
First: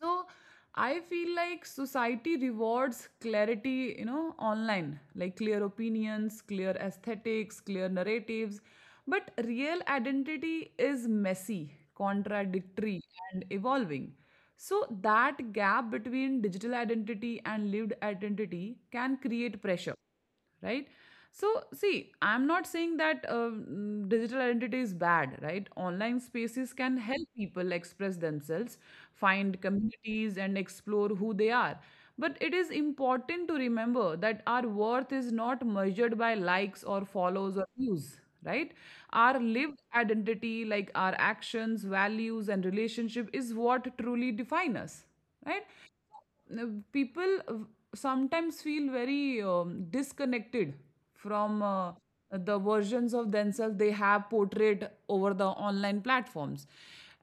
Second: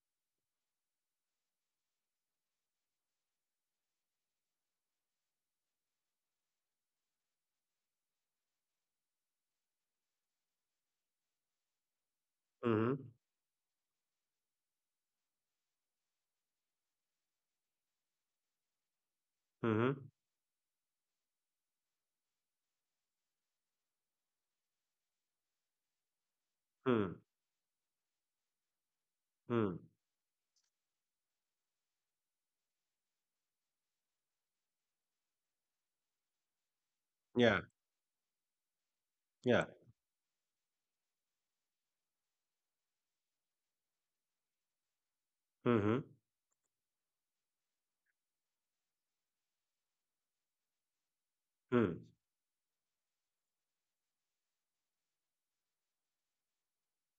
So I feel like society rewards clarity, you know, online, like clear opinions, clear aesthetics, clear narratives. But real identity is messy, mhm, contradictory, and evolving. So that gap between digital identity and lived identity can create pressure, mhm, right? So see, I'm not saying that digital identity is bad, right? Online spaces can hmm, help people express themselves, find hmm. communities, and explore who they are. But it is important to remember that our worth is not measured by likes or follows Yeah, or views, right? Our yeah. lived identity, like our actions, values, and relationship is what truly define us, right? Mhm, People sometimes feel very disconnected from hmm, the versions of themselves they have portrayed over the online platforms,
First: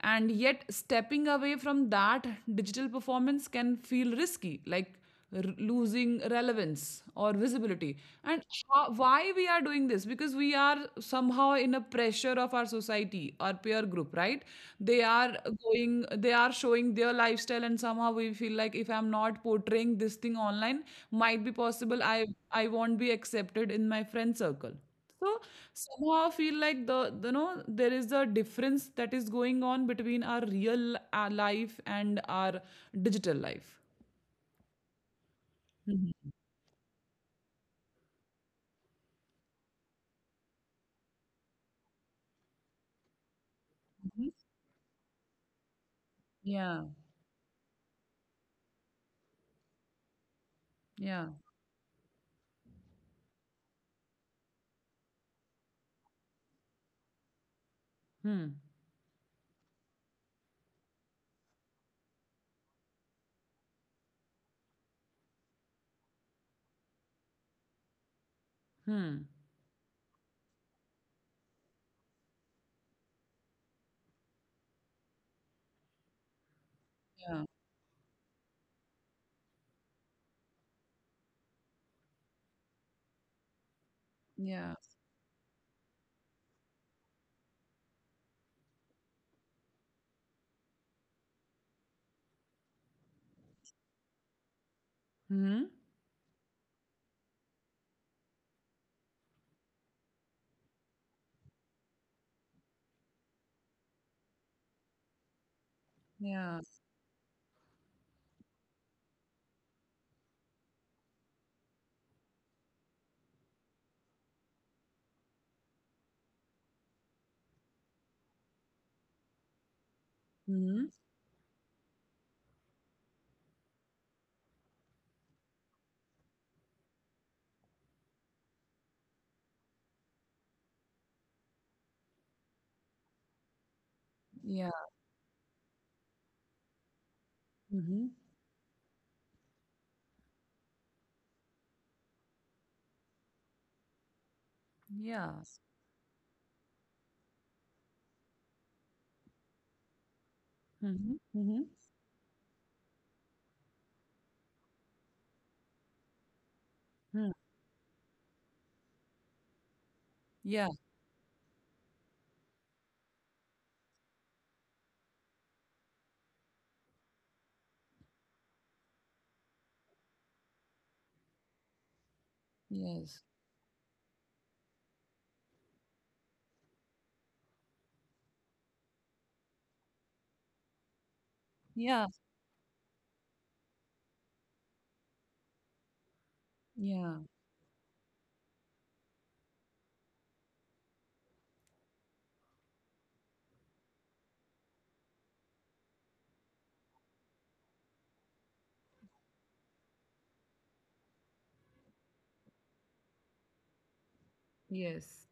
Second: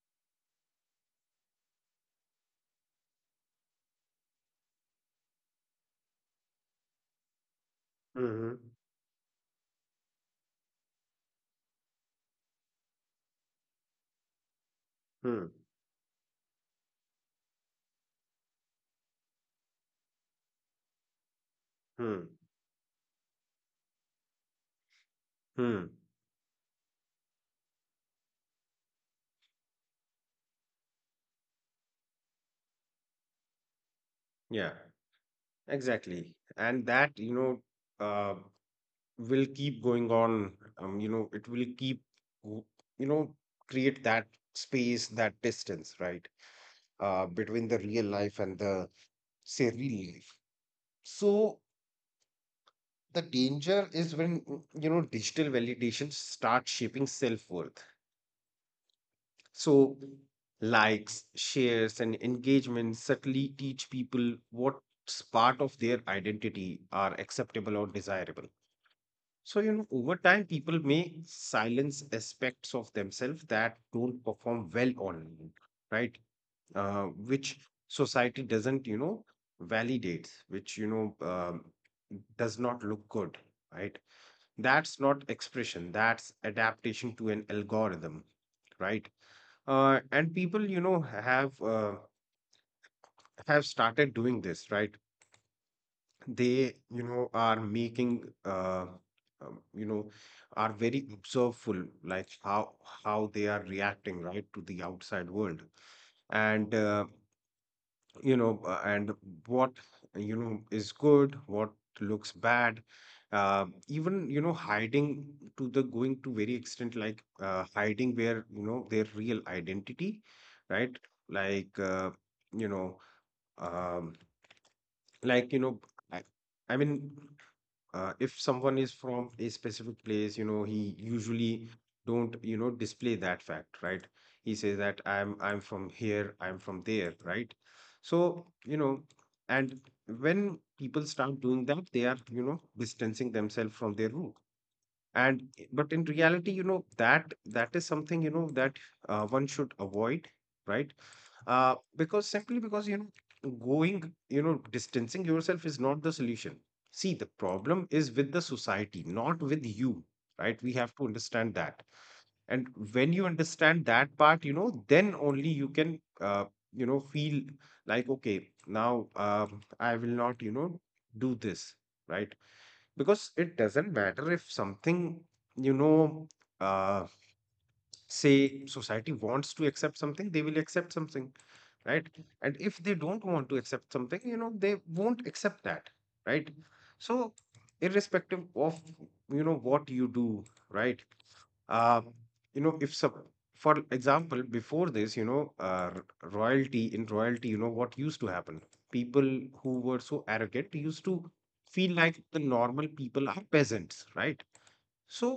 and yet stepping away from that digital performance can feel risky, like losing relevance or visibility. And mhm, how, why we are doing this, because we are somehow in a pressure of our society, our peer group, right? They are hmm, going, they are showing their lifestyle, and somehow we feel like if I'm not portraying this thing online, might be possible hmm, I won't be accepted in my friend circle. So hmm. somehow I feel like you know, there is a difference that is going on between our real life and our digital life. Yeah, Mhm. exactly. And that, you know, uh, will keep going on. You know, it will keep, w- you know, create that space, that distance, right? Yeah, Between the real life and the say real life. yeah. So the danger is when you know, digital validation starts shaping self-worth. Hmm. So likes, shares and engagement subtly teach people what's part of their identity are acceptable or desirable. Hmm. So you know, over time people may silence aspects of themselves that don't perform well online, right? uh, Yeah, which society doesn't, you know, validate, which, you know, does not look good, right? yeah. That's not expression, that's adaptation to an algorithm, right? And people, you know, have started doing this, right? Mhm. They, you know, are making you know, are very observeful, like how they are reacting, right, to the outside world. Yeah. And you know, and what, you know, is good, what looks bad, even, you know, hiding to the going to very extent, like hiding where, you know, their real identity, Mhm. right? Like, you know, um, like, you know, I, I mean, if someone is from a specific place, you know, he usually don't you know display that fact, right? He Yeah. says that I'm from here, I'm from there, right? Mhm. So you know, and when people start doing that, they are, you know, distancing themselves from their root. Yeah. And but in reality, you know, that is something, you know, that one should avoid, right? Mhm. Mhm. Because you know, going you know, distancing yourself is not the solution. See, the Hmm. problem is with the society, not with you, right? Yeah. We have to understand that. And when you understand that part, you know, then only you can you know, feel like okay, now I will not, you know, do this, right? Yes. Because it doesn't matter if something, you know, uh, say society wants to accept something, they will accept something, right? Yeah. And if they don't want to accept something, you know, they won't accept that, right? Yeah. So irrespective of, you know, what you do, right? uh, you know, if some, for example, before this, you know, royalty, in royalty, you know, what used to happen, people who were so arrogant used to feel like the normal people are peasants, right? So Yes.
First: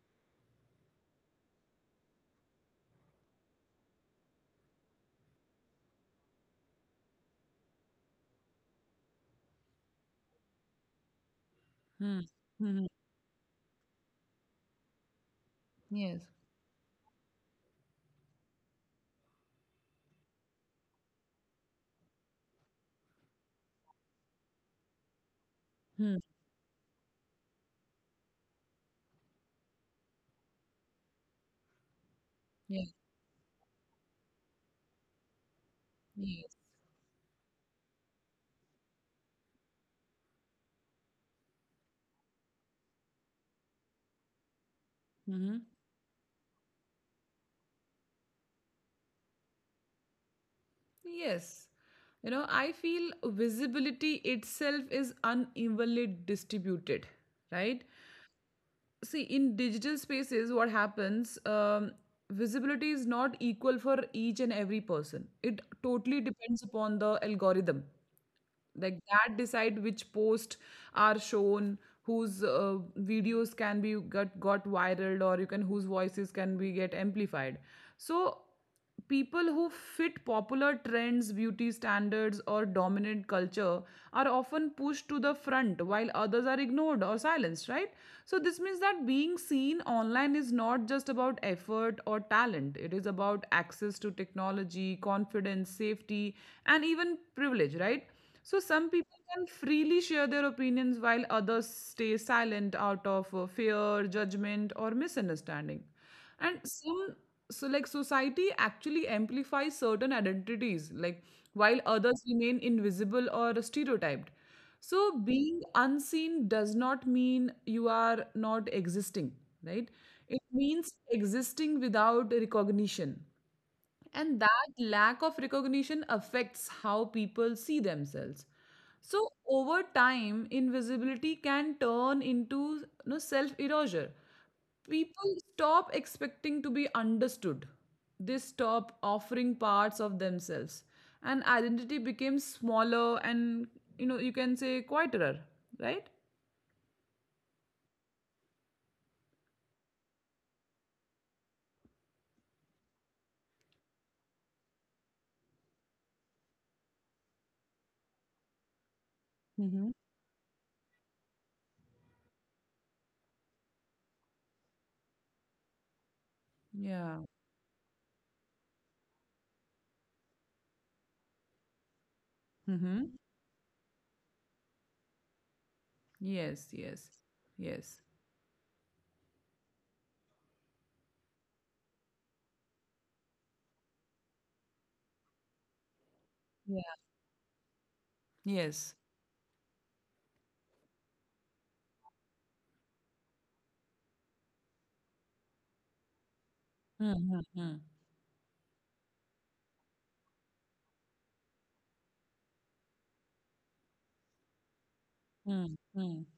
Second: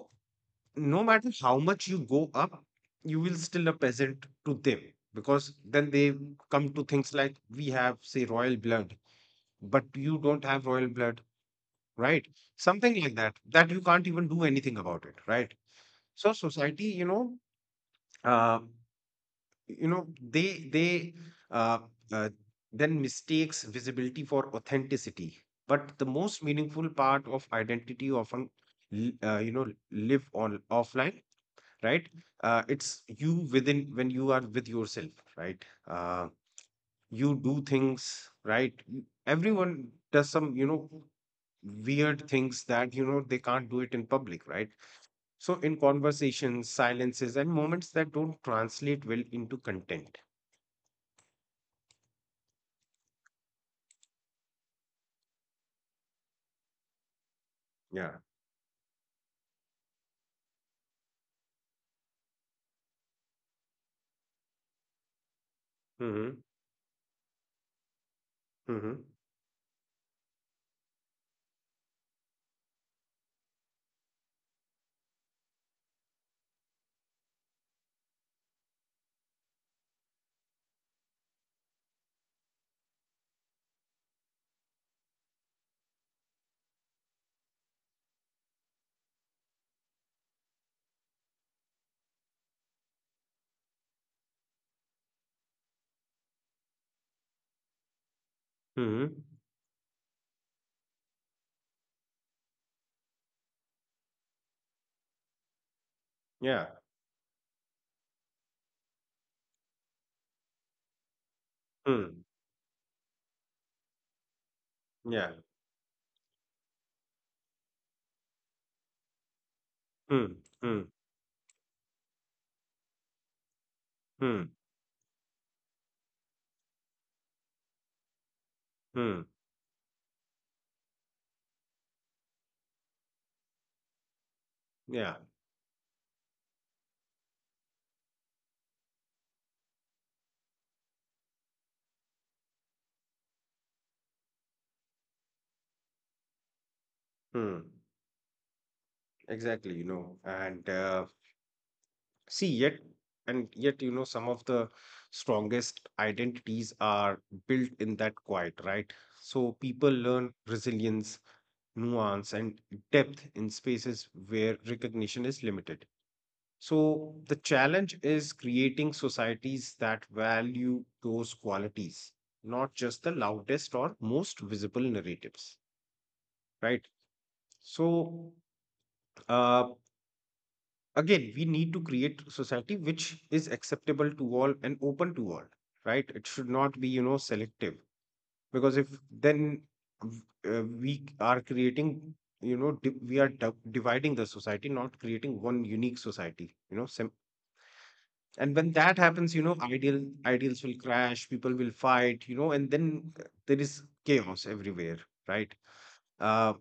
no matter how much you go up, you will still a peasant to them, because then they come to things like we have say royal blood, but you don't have royal blood, Hmm. right? Mhm. Something like that, that you can't even do anything about it, right? Yes. So society, you know, uh, you know, they uh, uh, then mistakes visibility for authenticity. But Hmm. the most meaningful part of identity often you know, live on offline, right? Yeah. It's you within, when you are with yourself, right? Yes. You do things, right? Everyone does some, you know, weird things that, you know, they can't do it in public, right? So Mhm. in conversations, silences and moments that don't translate well into content. Yes. You know, I feel visibility itself is unevenly distributed, right? Yeah. See, in digital spaces, what happens, visibility is not equal for each and every person. It totally Mhm. depends upon the algorithm, like, Mhm. that decide which posts are shown, whose videos can be got viral, or you can, whose voices can be get amplified. So people who fit popular trends, beauty standards, or dominant culture are often pushed to the front, while others are ignored or silenced, right? So this means that being seen online is not just about effort or talent, it is about access to technology, confidence, safety, and even privilege, right? So some people Mhm. can freely share their opinions, while others stay silent out of fear, judgment, or misunderstanding. And Yeah. some, so like society actually amplifies certain identities, like, while others Mm. remain invisible or stereotyped. So Yeah. being unseen does not mean you are not existing, right? Mm. It Mm. means existing without recognition. And Mm. that lack of recognition affects how people see themselves. Mm. So over time, invisibility can turn into, you know, self erasure. Yeah. People stop expecting to be understood, they stop offering parts of themselves, and identity becomes smaller and, you know, you can say quieter, right? Mm. Exactly, you know. See, yet, and yet, you know, some of the strongest identities are built in that quiet, right? So people Hmm. learn resilience, nuance, and depth in spaces where recognition is limited. So the Yeah. challenge is creating societies that value those qualities, not just the Mm-hmm. loudest or most visible narratives, right? Yes, yes, yes, So uh, again, we need to create society which is acceptable to all and open to all, right? It should not be yeah. selective because if Yes. then v- we are creating, dividing the society, not creating one unique society, Mm-hmm. Mm-hmm. and when that happens ideals will crash, people will fight and then there is chaos everywhere, right? Mm-hmm. uh,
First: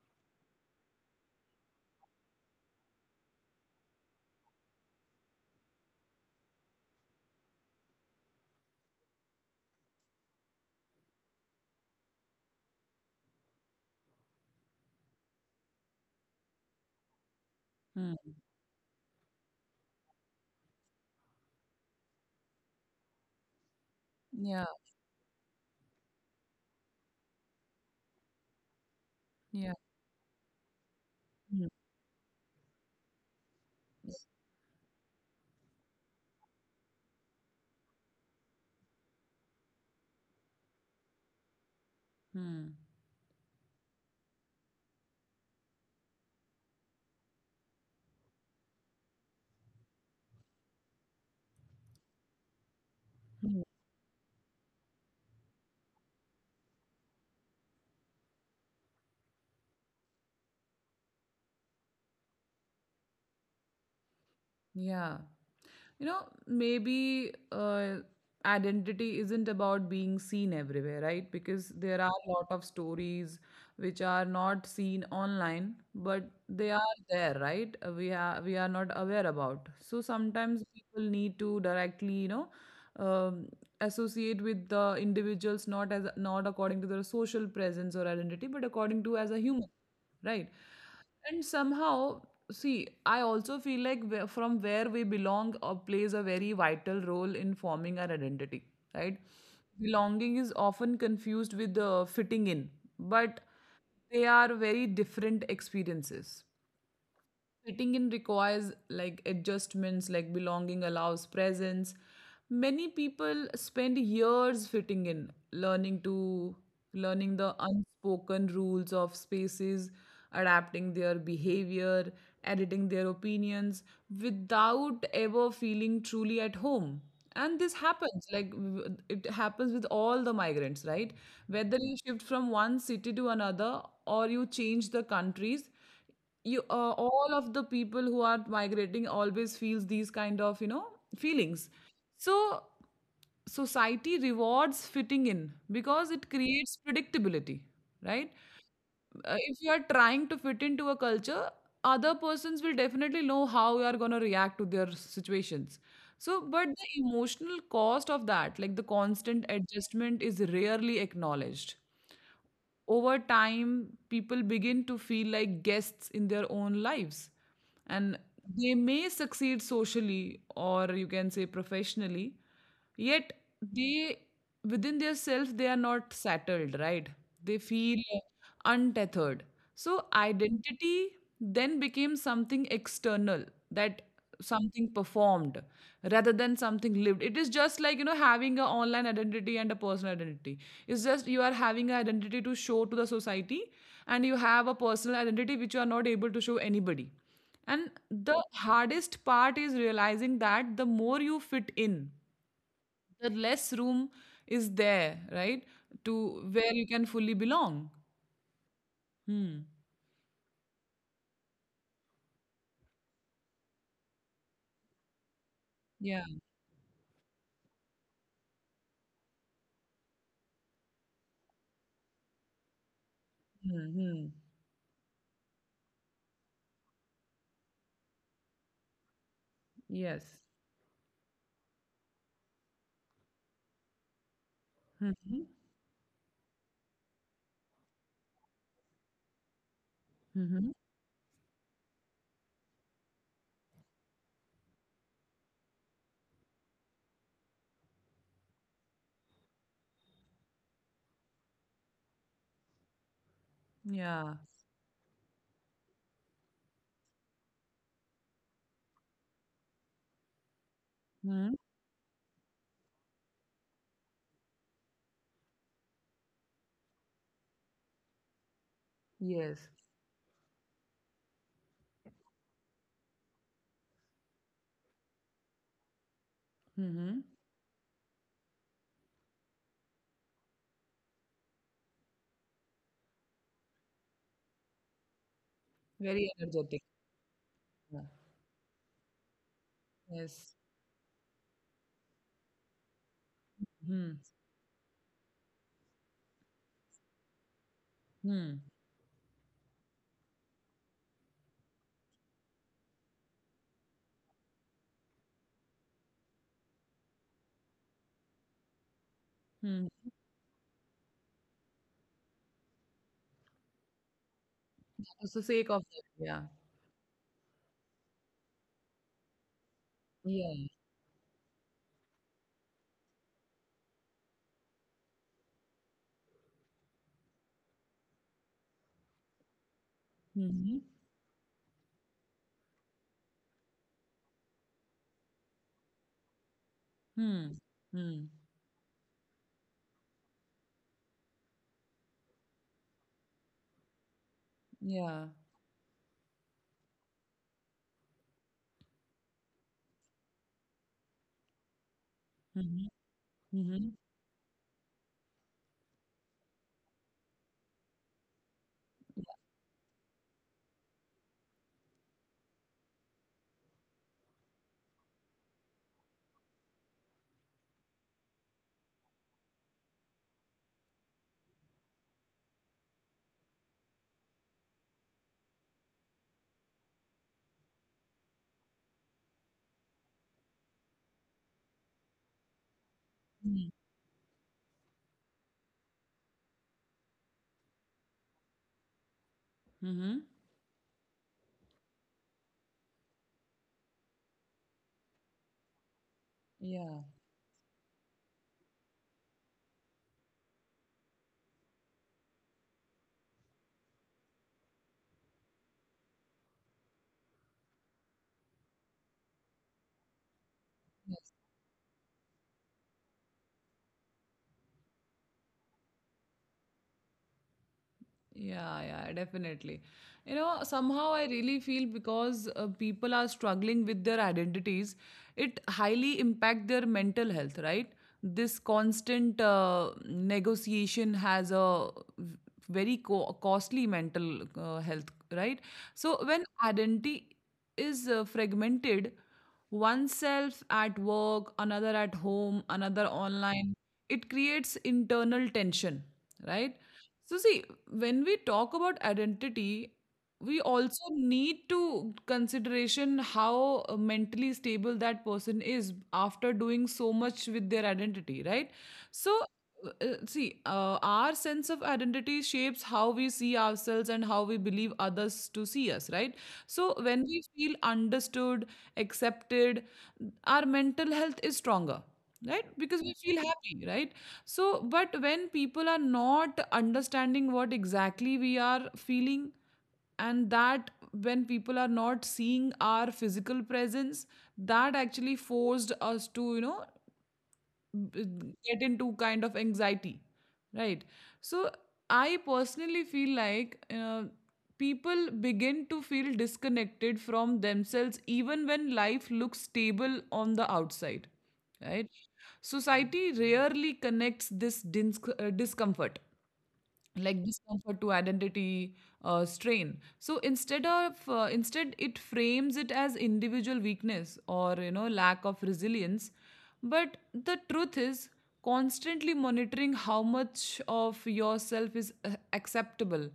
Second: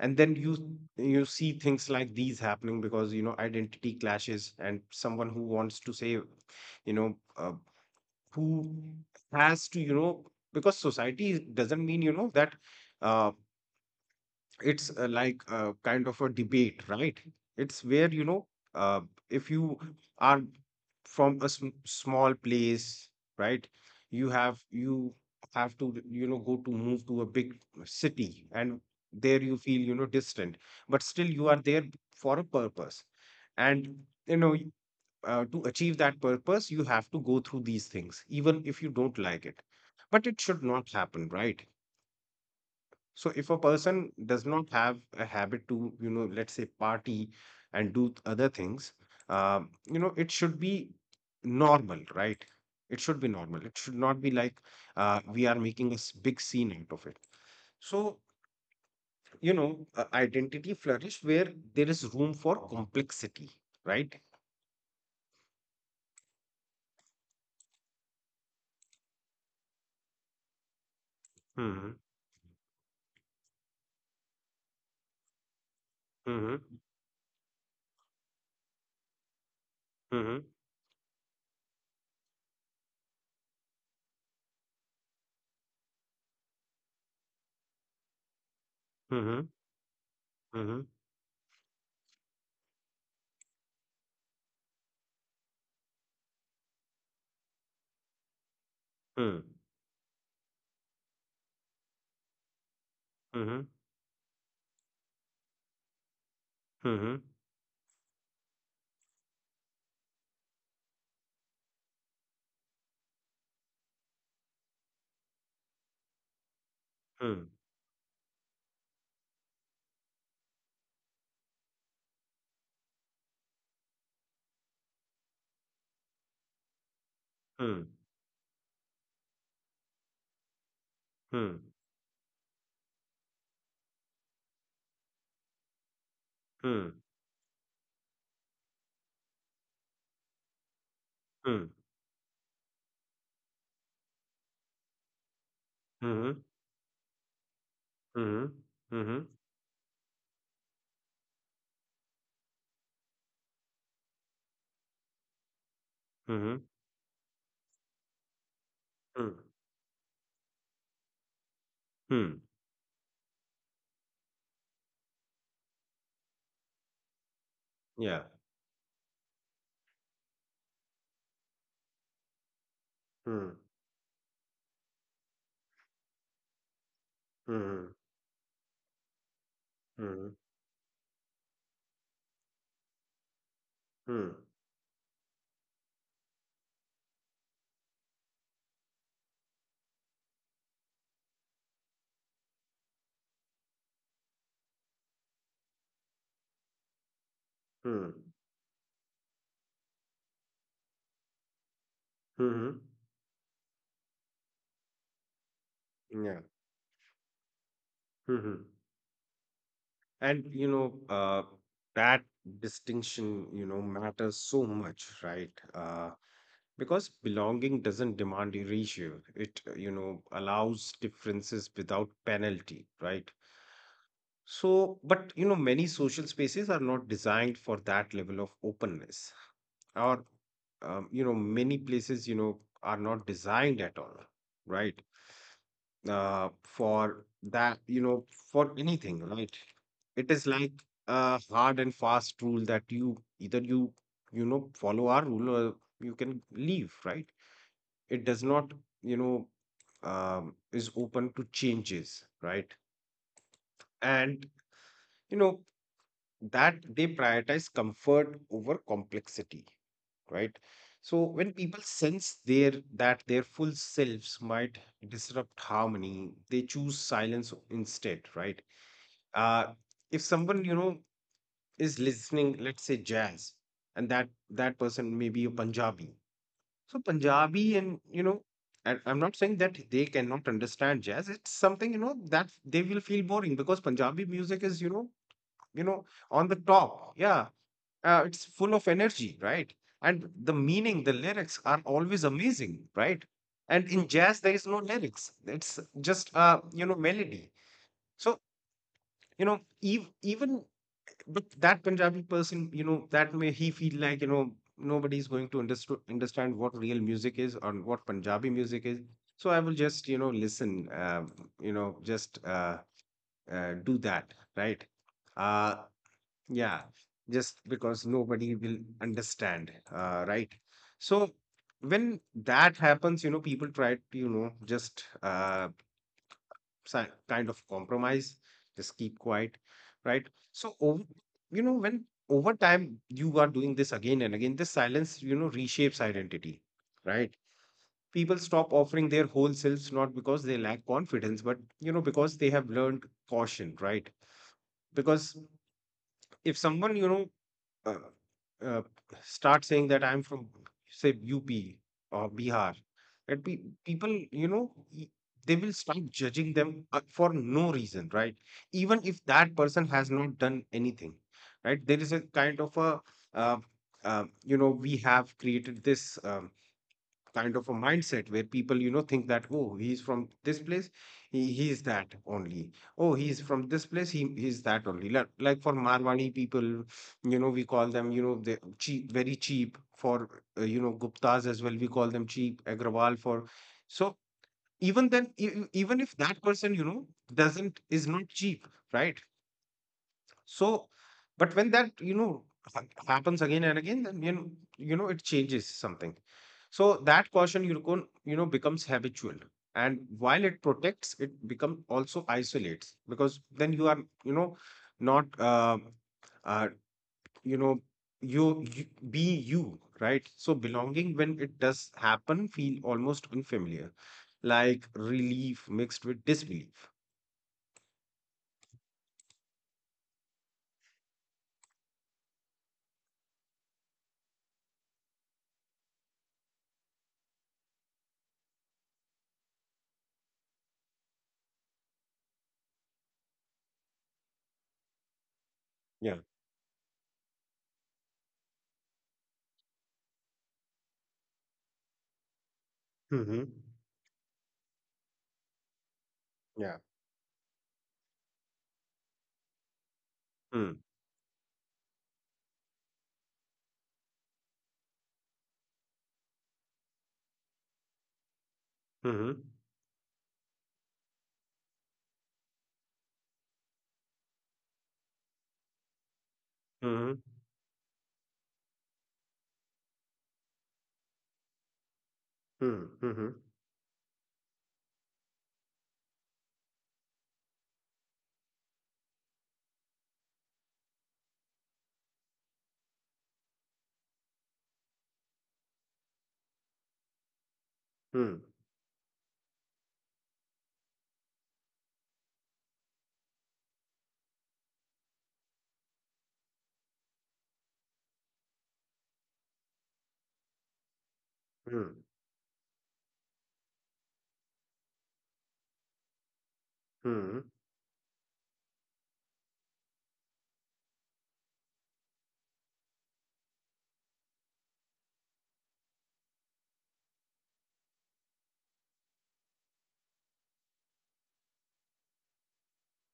and then you see things like these happening because identity clashes, and someone who wants to say you know uh, who has to, you know, because society doesn't mean, you know, that uh, it's like a kind of a debate, right? It's where Mm. Uh, if you are from a small place, right? you Yeah. have you have to, you know, go to move to a big city, and there you Yeah. feel, you know, distant. But still you Mm. are there for a purpose. And you know y- uh, to achieve that purpose you have to go through these things, even if you don't like it. But it should not happen, right? Mm. So if a person does not have a habit to, let's say, party and do other things, it should be normal, right? It should be Mm. normal. It should not be like we are making a big scene out of it. So, identity flourish where there is room for complexity, right? Yeah. you know Maybe identity isn't about being seen everywhere, right? Because there are Mm-hmm. a lot of stories which are not seen online, but they Mm-hmm. are there, right? We are not aware about. So sometimes Mm-hmm. people need to directly um, associate with the individuals, not as not according to their social presence or identity, but according to as a human, Mm-hmm. right? Mm-hmm. And somehow, see, I also feel like from where we belong plays a very vital role in forming our identity, right? Belonging is often confused with fitting in, but Mm-hmm. Mm-hmm. they are very different experiences. Mm-hmm. Fitting in requires like adjustments, like belonging allows presence. Many people spend years fitting in, learning the unspoken rules of spaces, adapting their behavior, editing their opinions without ever feeling truly at home. And this Mm-hmm. happens, like it happens with all the migrants, right? Whether you shift from one city to another or you change the countries, you Mm-hmm. all of the people who are migrating always feels these kind of feelings. So society rewards fitting in because it Mm-hmm. creates predictability, right? Mm-hmm. Mm-hmm. If you are trying to fit into a culture, other persons will definitely know how you are going to react to their situations. So, but the Mhm. emotional cost of that, like the constant Mm. adjustment, is rarely acknowledged. Mm. Over time, people begin to feel like guests in their own lives. And Yeah. they may succeed socially, or you can say professionally, yet Mm. they, within their self, they are not settled, right? They feel Mhm. untethered. So Mhm. identity then became something external, that Mm. something performed rather than something lived. It is just like, you know, having an online identity and a personal identity. It's just you are having an identity to show to the society, and you have a personal identity which you are not able to show anybody. And the Mm. hardest part is realizing that the more you fit in, Mhm. the less room is there, right, to Yeah. where you can fully belong. Mhm. Hmm. And uh, that distinction, matters so much, right? Yeah. Because belonging doesn't demand erasure. It, allows differences without penalty, right? Hmm. Hmm. So, but many social spaces are not designed for that level of openness. Yes. Or many places are not designed at all, Hmm. right? Hmm. For that, for anything, right? Hmm. It is Hmm. like a hard and fast rule that you either follow our rule or you can leave, right? It does not you know is open to changes, right? Yeah. And you know that they prioritize comfort over complexity, right? So Hmm. when people sense their that their full selves might disrupt harmony, they choose silence instead, right? Yes. Uh, if someone is listening, let's say, jazz, and that person may be a Punjabi. So Mhm. Punjabi and I'm not saying that they cannot understand jazz. It's something that they will feel boring because Punjabi music is, you know Very on the energetic. top, yeah. Yeah. It's full of energy, right? And Yes. the meaning, the lyrics are always amazing, right? And Hmm. in jazz, there is no lyrics; it's just melody. Hmm. So, even, but that Punjabi person, that may he feel like nobody's going to understand what real music is or what Punjabi music is. So I Hmm. will just listen, you know, just do that, right? It's the sake of Uh, it. Yeah. yeah, just because nobody will understand, Yeah. right? So when that happens, people try to, kind of compromise, just keep quiet, right? Mhm. So, ov- you know, when over time you are doing this again and again, this silence, reshapes identity, Hmm. right? Hmm. People stop offering their whole selves, not because they lack confidence, but, because they have learned caution, right? Yeah. Because if someone uh, uh, start saying that I'm from, say, UP or Mhm. Bihar, that Mhm. people, they will start judging them for no reason, right? Even if that person has not done anything, right? There is a kind of a, uh, we have created this. Kind of a mindset where people think that, oh, he's from this place, he's that only. Oh, he's from this place, he's that only. Like, for marwani people, we call them, they cheap, very cheap for, guptas as well, we call them cheap agrawal for. Mhm. So even then even if that person doesn't, is not cheap, right. Mhm. So but when that happens again and again, then it changes something. Yeah. So that caution, you can, becomes habitual, and while it protects it become also isolates, because then you are you know not, uh, you know you, you be you, right? So belonging, when it does happen, feel almost unfamiliar, like relief mixed with disbelief. Yeah, yeah, definitely. You know, somehow I really feel, because people are struggling with their identities, it highly impact their mental health, right? This constant negotiation has a v- very costly mental health, right? So Yeah. when identity is fragmented, oneself at work, another at home, another Mm-hmm. online, it creates internal tension, right? Yeah. So see, when we talk about identity, we Hmm. also need to consideration how mentally stable that person is after doing so much with their identity, right? So Hmm. See, our sense of identity shapes how we see ourselves and how we believe others to see us, right? So when Hmm. we feel understood, accepted, our mental health is stronger, right? Because Hmm. we feel Mm-hmm. happy, right? So, but when people are not understanding what exactly we are feeling, and that when people are not seeing our physical presence, that actually forced us to, you know, b- Hmm. get into kind of anxiety, right? So I personally feel like people begin to feel disconnected from themselves even when life looks stable on the outside, right? Hmm. Society rarely connects this discomfort, like Hmm. discomfort to identity strain. So instead it frames it as individual weakness, or you know, lack of resilience. But the truth is, constantly monitoring how much of yourself is acceptable,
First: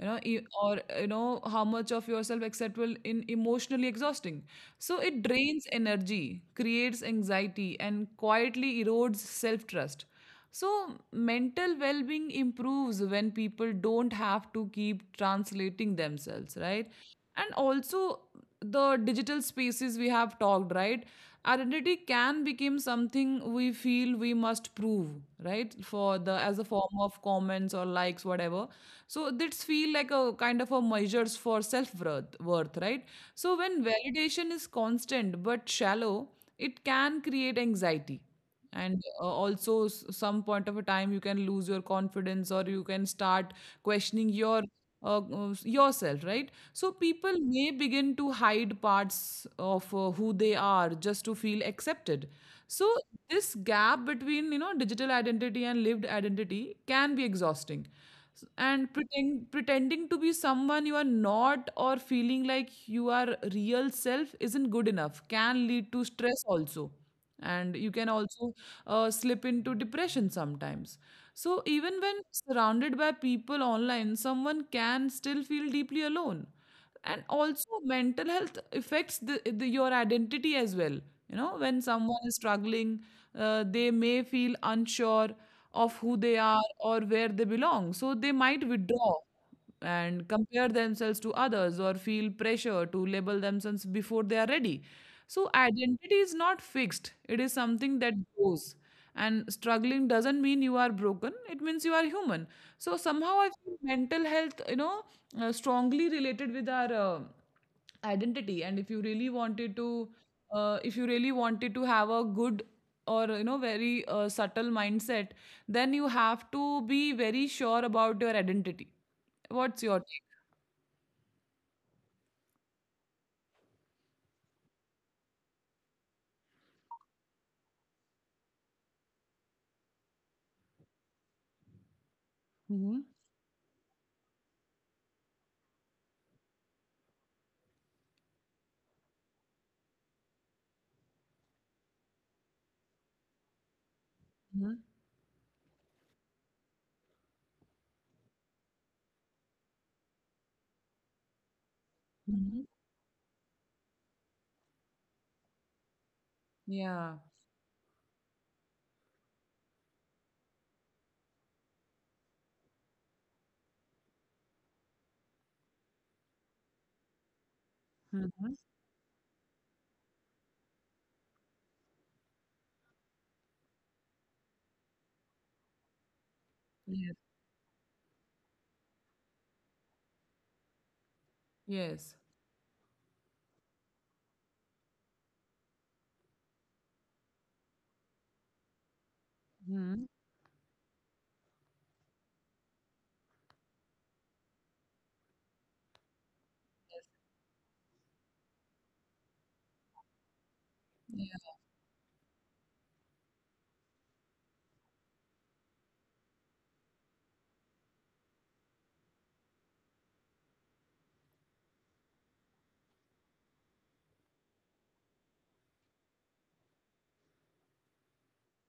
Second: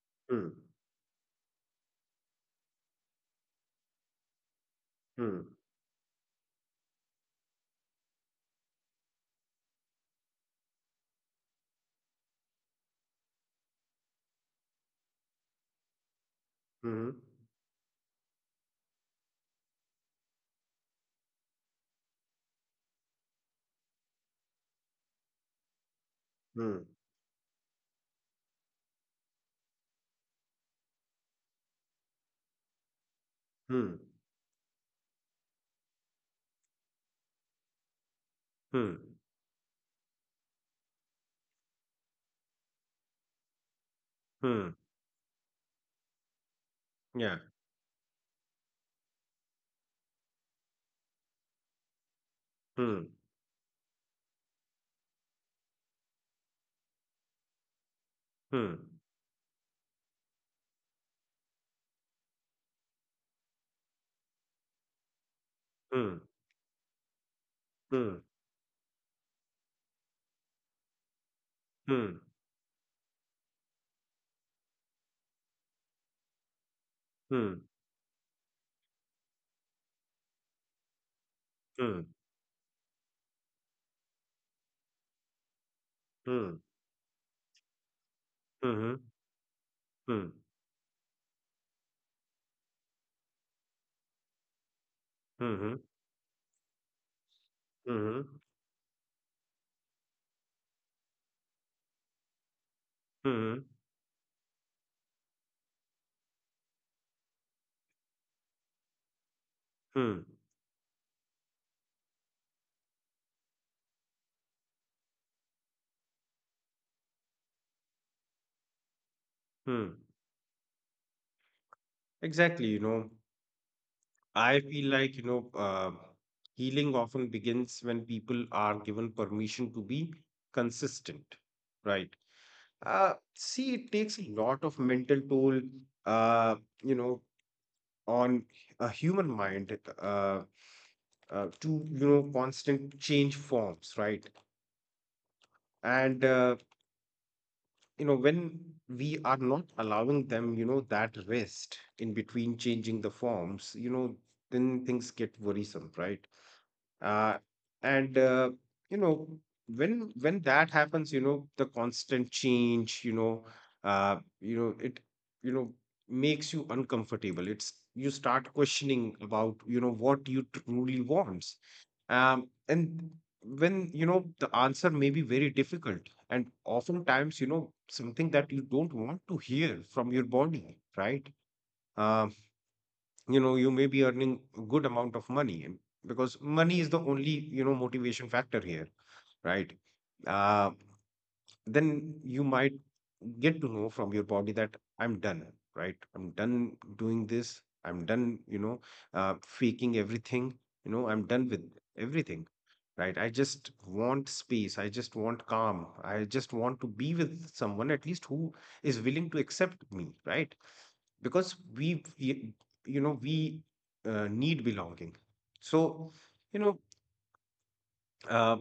you know e- Hmm. or you know how much of yourself acceptable in emotionally exhausting. So it Hmm. drains energy, creates anxiety, and quietly erodes self trust. So, mental well being improves when people don't have to keep translating themselves, right? Hmm. And also, the digital spaces we have talked, right? Identity can become something we feel we must prove, right? For the as a Hmm. form of comments or likes, whatever. So this feel like a kind of a measures for self worth, worth, right? So when Hmm. validation is constant but shallow, it can create anxiety, and Hmm. Also some point of a time you can lose your confidence, or you can start questioning your Hmm. Yourself, right? So people Yeah. may begin to hide parts of who they are just to feel accepted. So Hmm. this gap between, you know, digital identity and lived identity can be exhausting. Hmm. And pretending to be someone you are not, or feeling like you are real self isn't good enough, can lead to Hmm. stress also. And you can Hmm. also slip into depression sometimes. So even when Hmm. surrounded by people online, someone can still feel deeply alone. And Hmm. also mental health affects the your identity as well. You know, when Hmm. someone is struggling, they may feel unsure of who they Hmm. are or where they belong, so they might withdraw, Mhm. and Hmm. compare themselves to others, or feel pressure to label themselves before they are ready. So, Mhm. identity is not fixed, it is something that Mhm. goes. And struggling doesn't mean you are broken, it means you are human. So, somehow, I Mhm. feel mental health, you know, strongly related with our identity. And if you really wanted to, Hmm. If you really wanted to have a good, or you know, very subtle mindset, then you have to be very sure about your identity. What's your Hmm. take? Exactly. I feel like, healing often begins when people are given permission to be consistent, right? Mhm, See, it takes a lot of mental toll, uh, you know, on a human mind. To constant change forms, right. mhm, And when we are not allowing them, that rest in mhm. between changing the forms, then things get worrisome, right. Yeah. Uh, and uh, you know when that happens, the constant change, you know it you know makes you uncomfortable. It's you start Mhm. questioning about what you truly want. And when the answer may be very difficult, and Yes. oftentimes something that you don't want to hear from your body, right? Yes. Um, you may be earning a good amount of money, and because money is the only motivation factor here, right? Mhm. Uh, then you might get to know from your body that I'm done, right? I'm done doing this. I'm done, faking everything. I'm Yeah. done with everything, right? I just want space. I just want calm. I just want to be with someone at least who is willing to accept me, right? Because we need belonging. So, you know, uh,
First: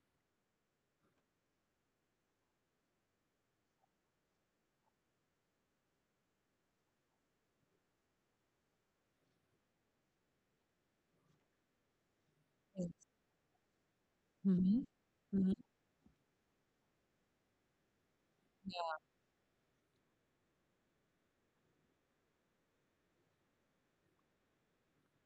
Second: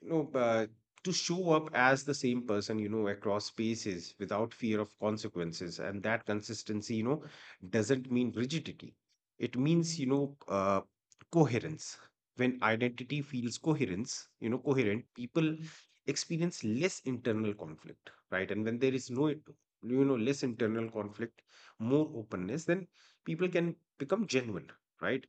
you know, uh, to show up as the same person, across spaces without fear of consequences. And that consistency, doesn't mean rigidity. It means, coherence. When Yes. identity feels Mhm. coherent, Mhm. people experience less internal conflict, right? And when there Yeah. is no, less internal conflict, more openness, then people can become genuine, right?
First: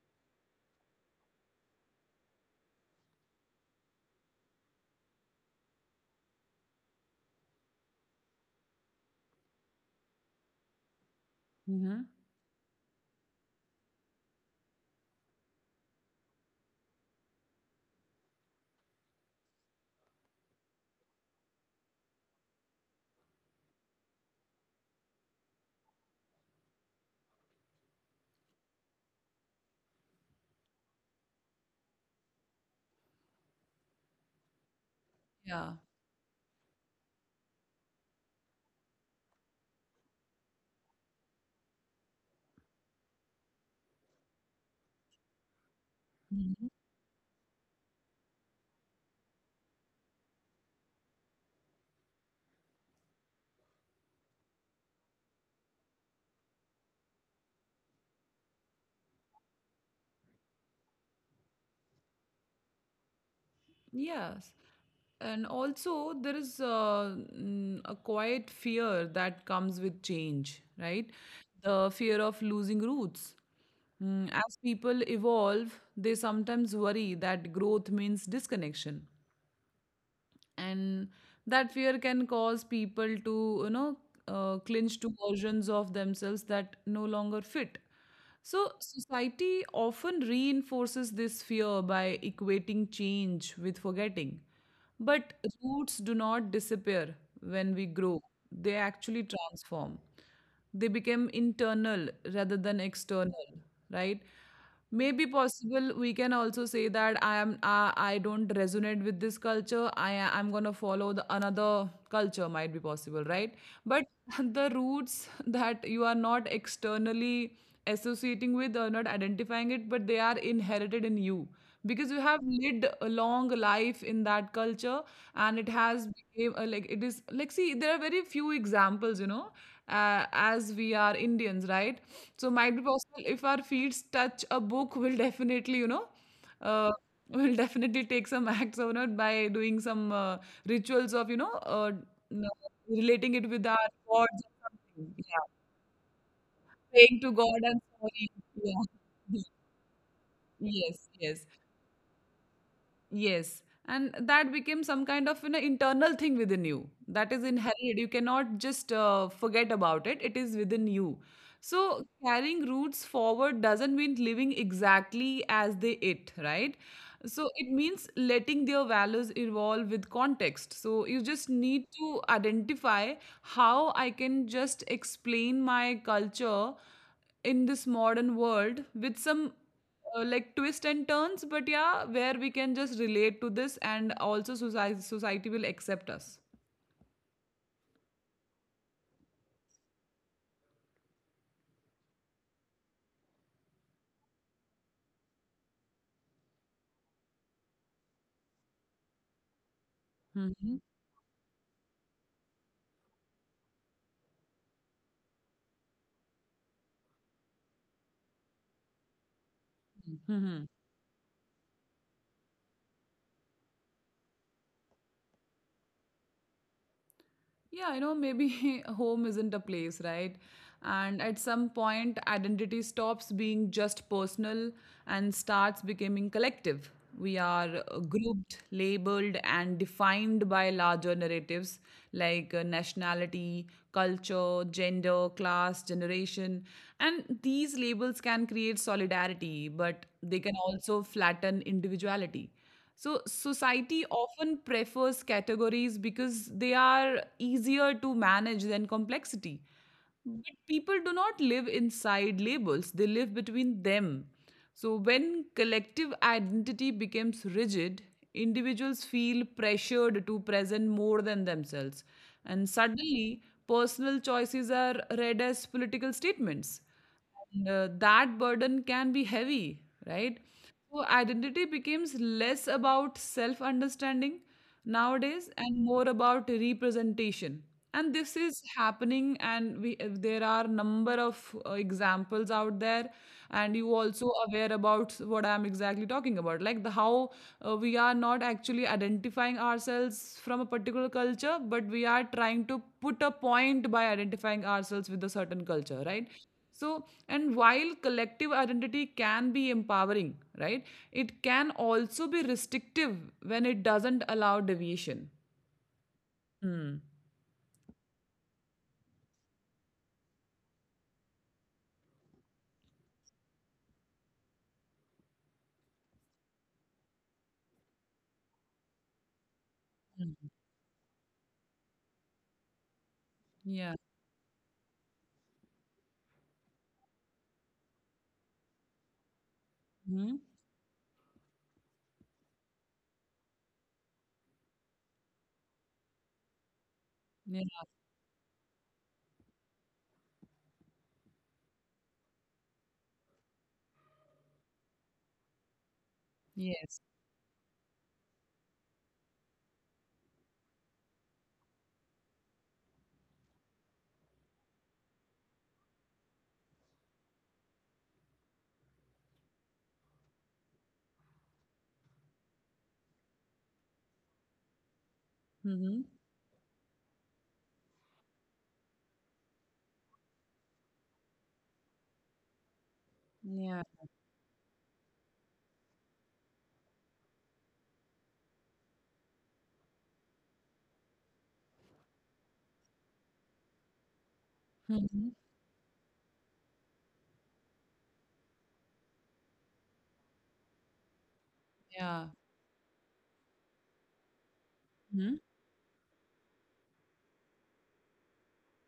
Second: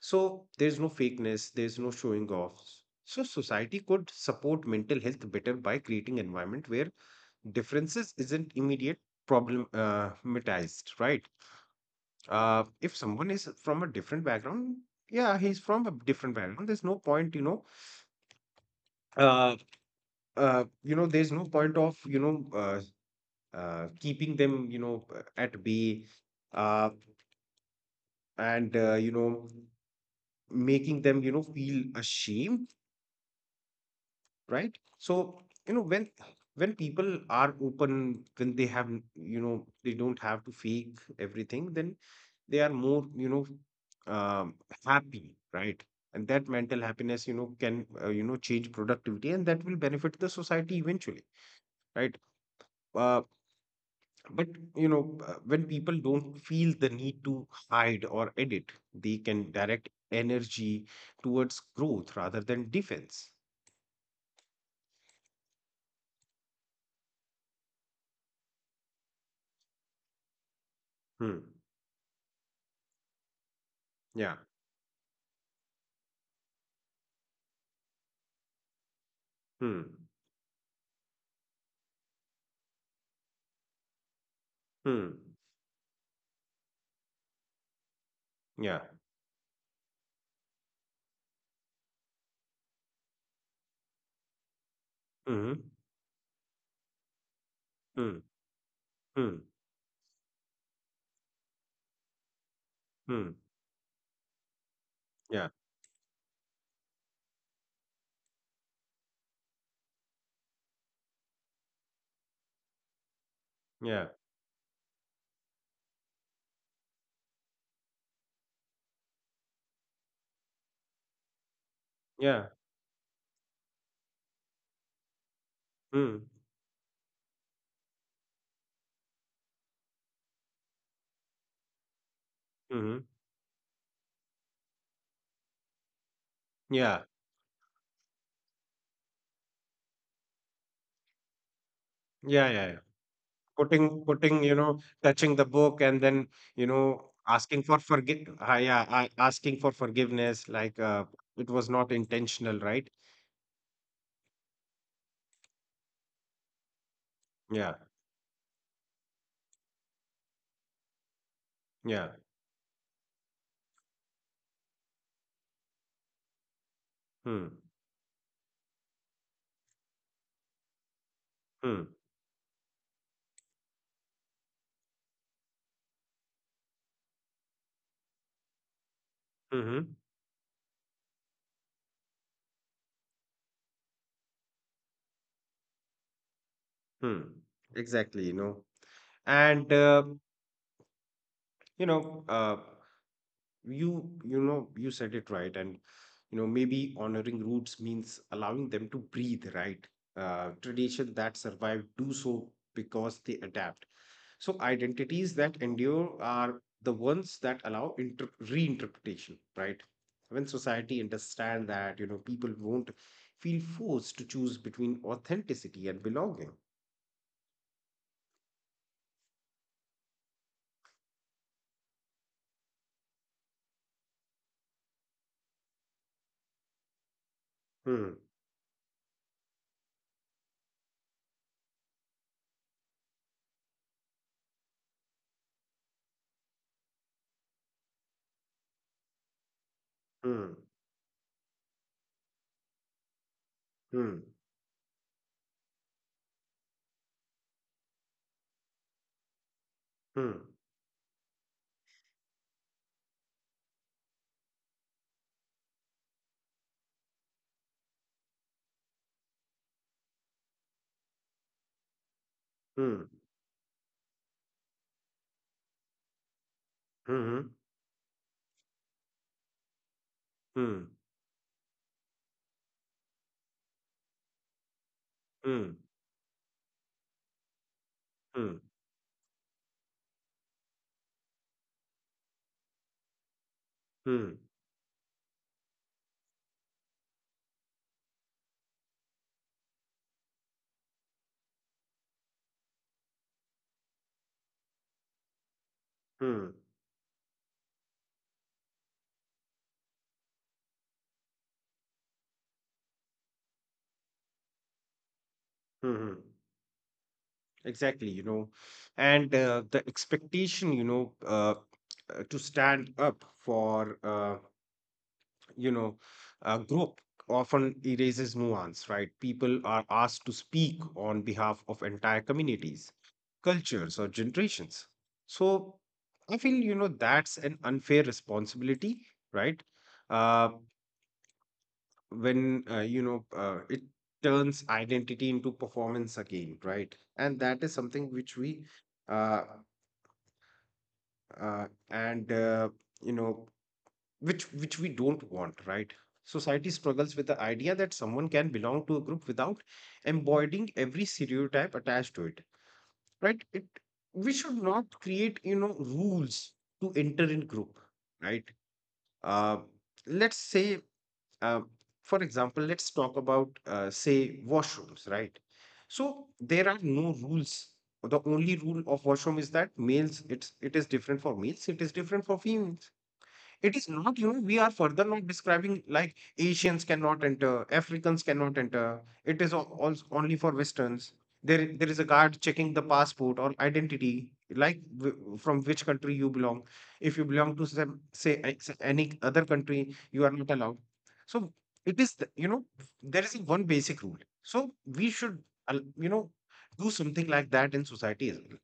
So there's no fakeness, there's no showing offs. So society could support mental health better by creating environment where differences isn't immediate problematized, right? Mhm. If someone is from a different background, yeah, he's from a different background. There's no point, uh, there's no point of, keeping them, at bay, uh, and making them, feel ashamed, right. So Yeah. When people are open, when they have they don't have to fake everything, then they are more um, happy, right. And that Mhm. mental happiness can change productivity, and that will benefit the society eventually, right. Uh, but when people don't feel the need to hide or edit, they can direct energy towards growth rather than defense. Yes. And also, there is a quiet fear that comes with change, right? Hmm. The fear of losing roots. Mm, Yeah. as people evolve, they sometimes worry that growth means disconnection. Hmm. And that fear can cause people to, you know, clinch to Hmm. versions of themselves that no longer fit. So Yeah. society often reinforces this fear by equating change with forgetting. But Mm-hmm. roots do not disappear when we Mm. grow, they actually Mm. transform. They became internal rather than Mm. external, right? Maybe Yeah. possible we can also say that I don't resonate with this culture. I'm gonna follow the another culture, might be possible, right? Yeah. But the roots that you are not externally associating with or not identifying it, but they are inherited in you, because you have Yeah. lived a long life in that culture, and it has Mm. became a, like it is like, see, there are very few examples, you know, as we are indians, right? So might be Mm-hmm. possible if our feet touch a book, we'll definitely, you know, uh, Yeah. will definitely take some acts on it by doing some rituals of, you know, n- Yeah. Yeah. Yeah. relating it with our Putting, gods or something, touching the yeah. book and then, Praying to asking god for and sorry. Yeah. Asking for forgiveness, like, Yes, yes. it was not intentional, right? Yes. And that became some kind of an internal thing within you that is Yeah. inherited. You cannot just forget about it, it is within you. So, Yeah. carrying roots forward doesn't mean living exactly as they it, right? So, Hmm. it means letting their values evolve with context. So, you just need Mm. to identify how I can just explain my culture in this modern world with some Mm-hmm. Like twists and turns, but yeah, where we can just relate to this and also society will accept us. Mm. Exactly. And you know, uh, you said it right. And maybe honoring roots means allowing them to breathe, right. uh, Mhm. tradition that survive do so because they adapt. So identities that endure are the ones that allow reinterpretation, right. When Mhm. society understand that people won't feel forced to choose between authenticity and belonging. Yeah, you know, maybe home isn't a place, right? And at some point, identity stops being just personal and starts becoming collective. We are Hmm. grouped, labeled, and defined by larger narratives like nationality, culture, gender, class, generation. And these labels can create solidarity, but they can Hmm. also flatten individuality. So, society Hmm. often prefers categories because they are easier to manage than complexity. But Hmm. people do not live inside labels, they live between them. So, when collective identity becomes rigid, individuals feel pressured to present more than themselves. And Hmm. suddenly, personal choices are read as political statements, Hmm. and that burden can be heavy, right? Hmm. So identity becomes less about self understanding nowadays, Hmm. and more about representation. And this is Hmm. happening, and we there are number of examples out there. And you also Hmm. aware about what I'm exactly talking about, like the how we are not actually identifying ourselves from a particular culture, but we are trying to put a point by identifying ourselves with a certain culture, right? Hmm. So, and while collective identity can be empowering, right, it can also be restrictive when it doesn't allow deviation. Hmm. Hmm. Exactly, you know, and the expectation, to stand up for, you know, a group, often erases nuance, right? People are Mm. asked to speak on behalf of entire communities, Yeah. cultures, or generations. So I feel, that's an unfair responsibility, right? Hmm. Uh, when it turns identity into performance again, right. And Yeah. that is something which we uh, and you know which we don't want, right. Society Yes. struggles with the idea that someone can belong to a group without embodying every stereotype attached to it, right. it We should not create rules to enter in group, right. Uh, let's say, uh, for example, let's talk about, say, washrooms, right? Hmm. So there are no rules. The only rule of washroom is that males, it is different for males, it is different for females. Yeah. It is not, we are further not describing like Asians cannot enter, Africans cannot enter. It is all, only for Westerns. There is a guard checking the passport or identity, like Hmm. From which country you belong. If you belong to some, say, any other country, you are not allowed. So it Yeah. is, there is one basic rule. So Hmm. we should, al- you know, do something like that in society as well.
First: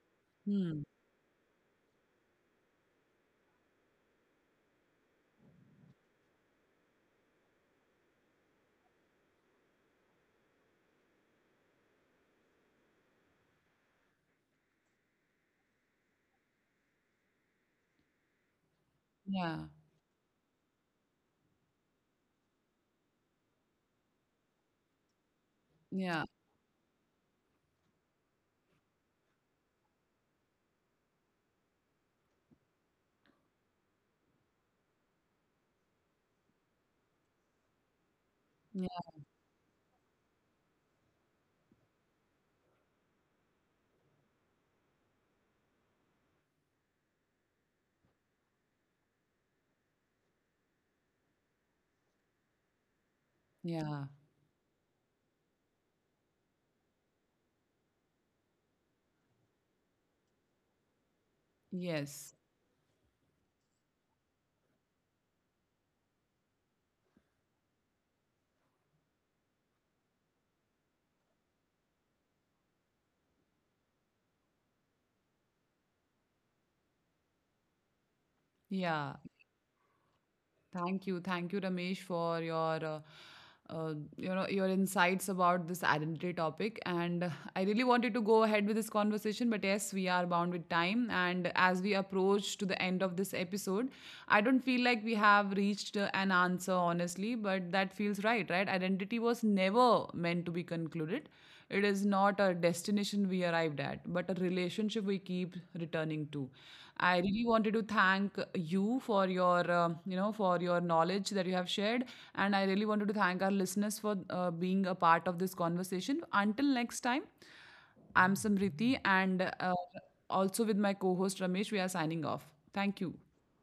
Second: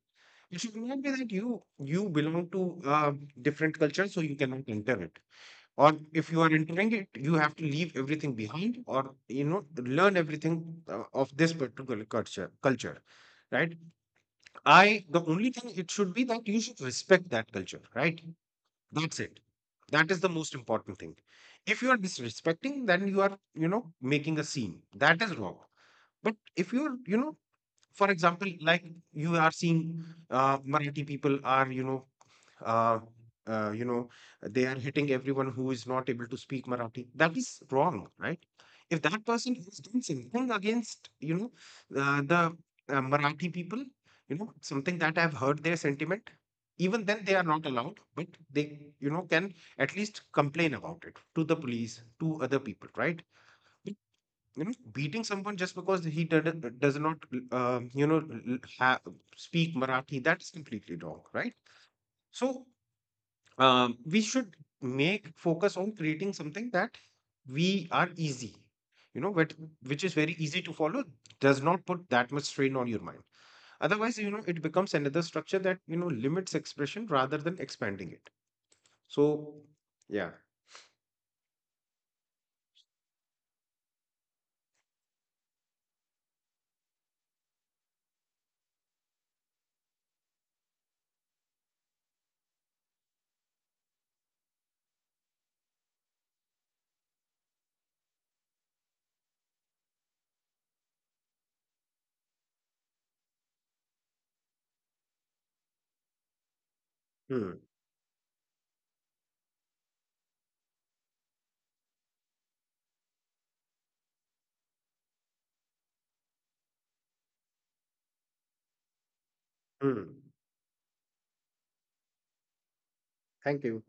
It should Hmm. not be that you belong to a different culture, so you cannot enter it. Or if you are entering it, you have to leave everything behind, or learn everything, of this particular culture, right? I the only thing it should be that you should respect that culture, right? That's it. Yeah. That is the most important thing. If you are disrespecting, then you are making a scene. That is wrong. But Yeah. if you are, for example, like, you are seeing, Marathi people are, uh, uh, you know, they are hitting everyone who is not able to speak Marathi. That is wrong, right? If Yeah. that person has done something against, the Marathi people, something that I've heard their sentiment, even then they are not allowed. But they, can at least complain about it to the police, to other people, right? But, Yeah. Beating someone just because he did, does not, uh, you know, l- ha- speak Marathi, that is completely wrong, right? Yes. So, we should make focus on creating something that we are easy, but which is very easy to follow, does not put that much strain on your mind. Otherwise it becomes another structure that limits expression rather than expanding it. Yeah. So, yeah. Thank you. Thank you, Ramesh, for your you know, your insights about this identity topic. And I really wanted to go ahead with this conversation, but yes, we are bound with time. And as we approach to the end of this episode, I don't feel like we have reached an answer, honestly, but that feels right, right? Identity was never meant to be concluded. It is not a destination we arrived at, but a relationship we keep returning to. I Hmm. really wanted to thank you for your, um, you know, for your knowledge that you have shared, and I really wanted to thank our listeners for being a part of this conversation. Until next time, I'm Samriti, and Hmm. also with my co-host Ramesh, we are signing off. Thank you. Thank you.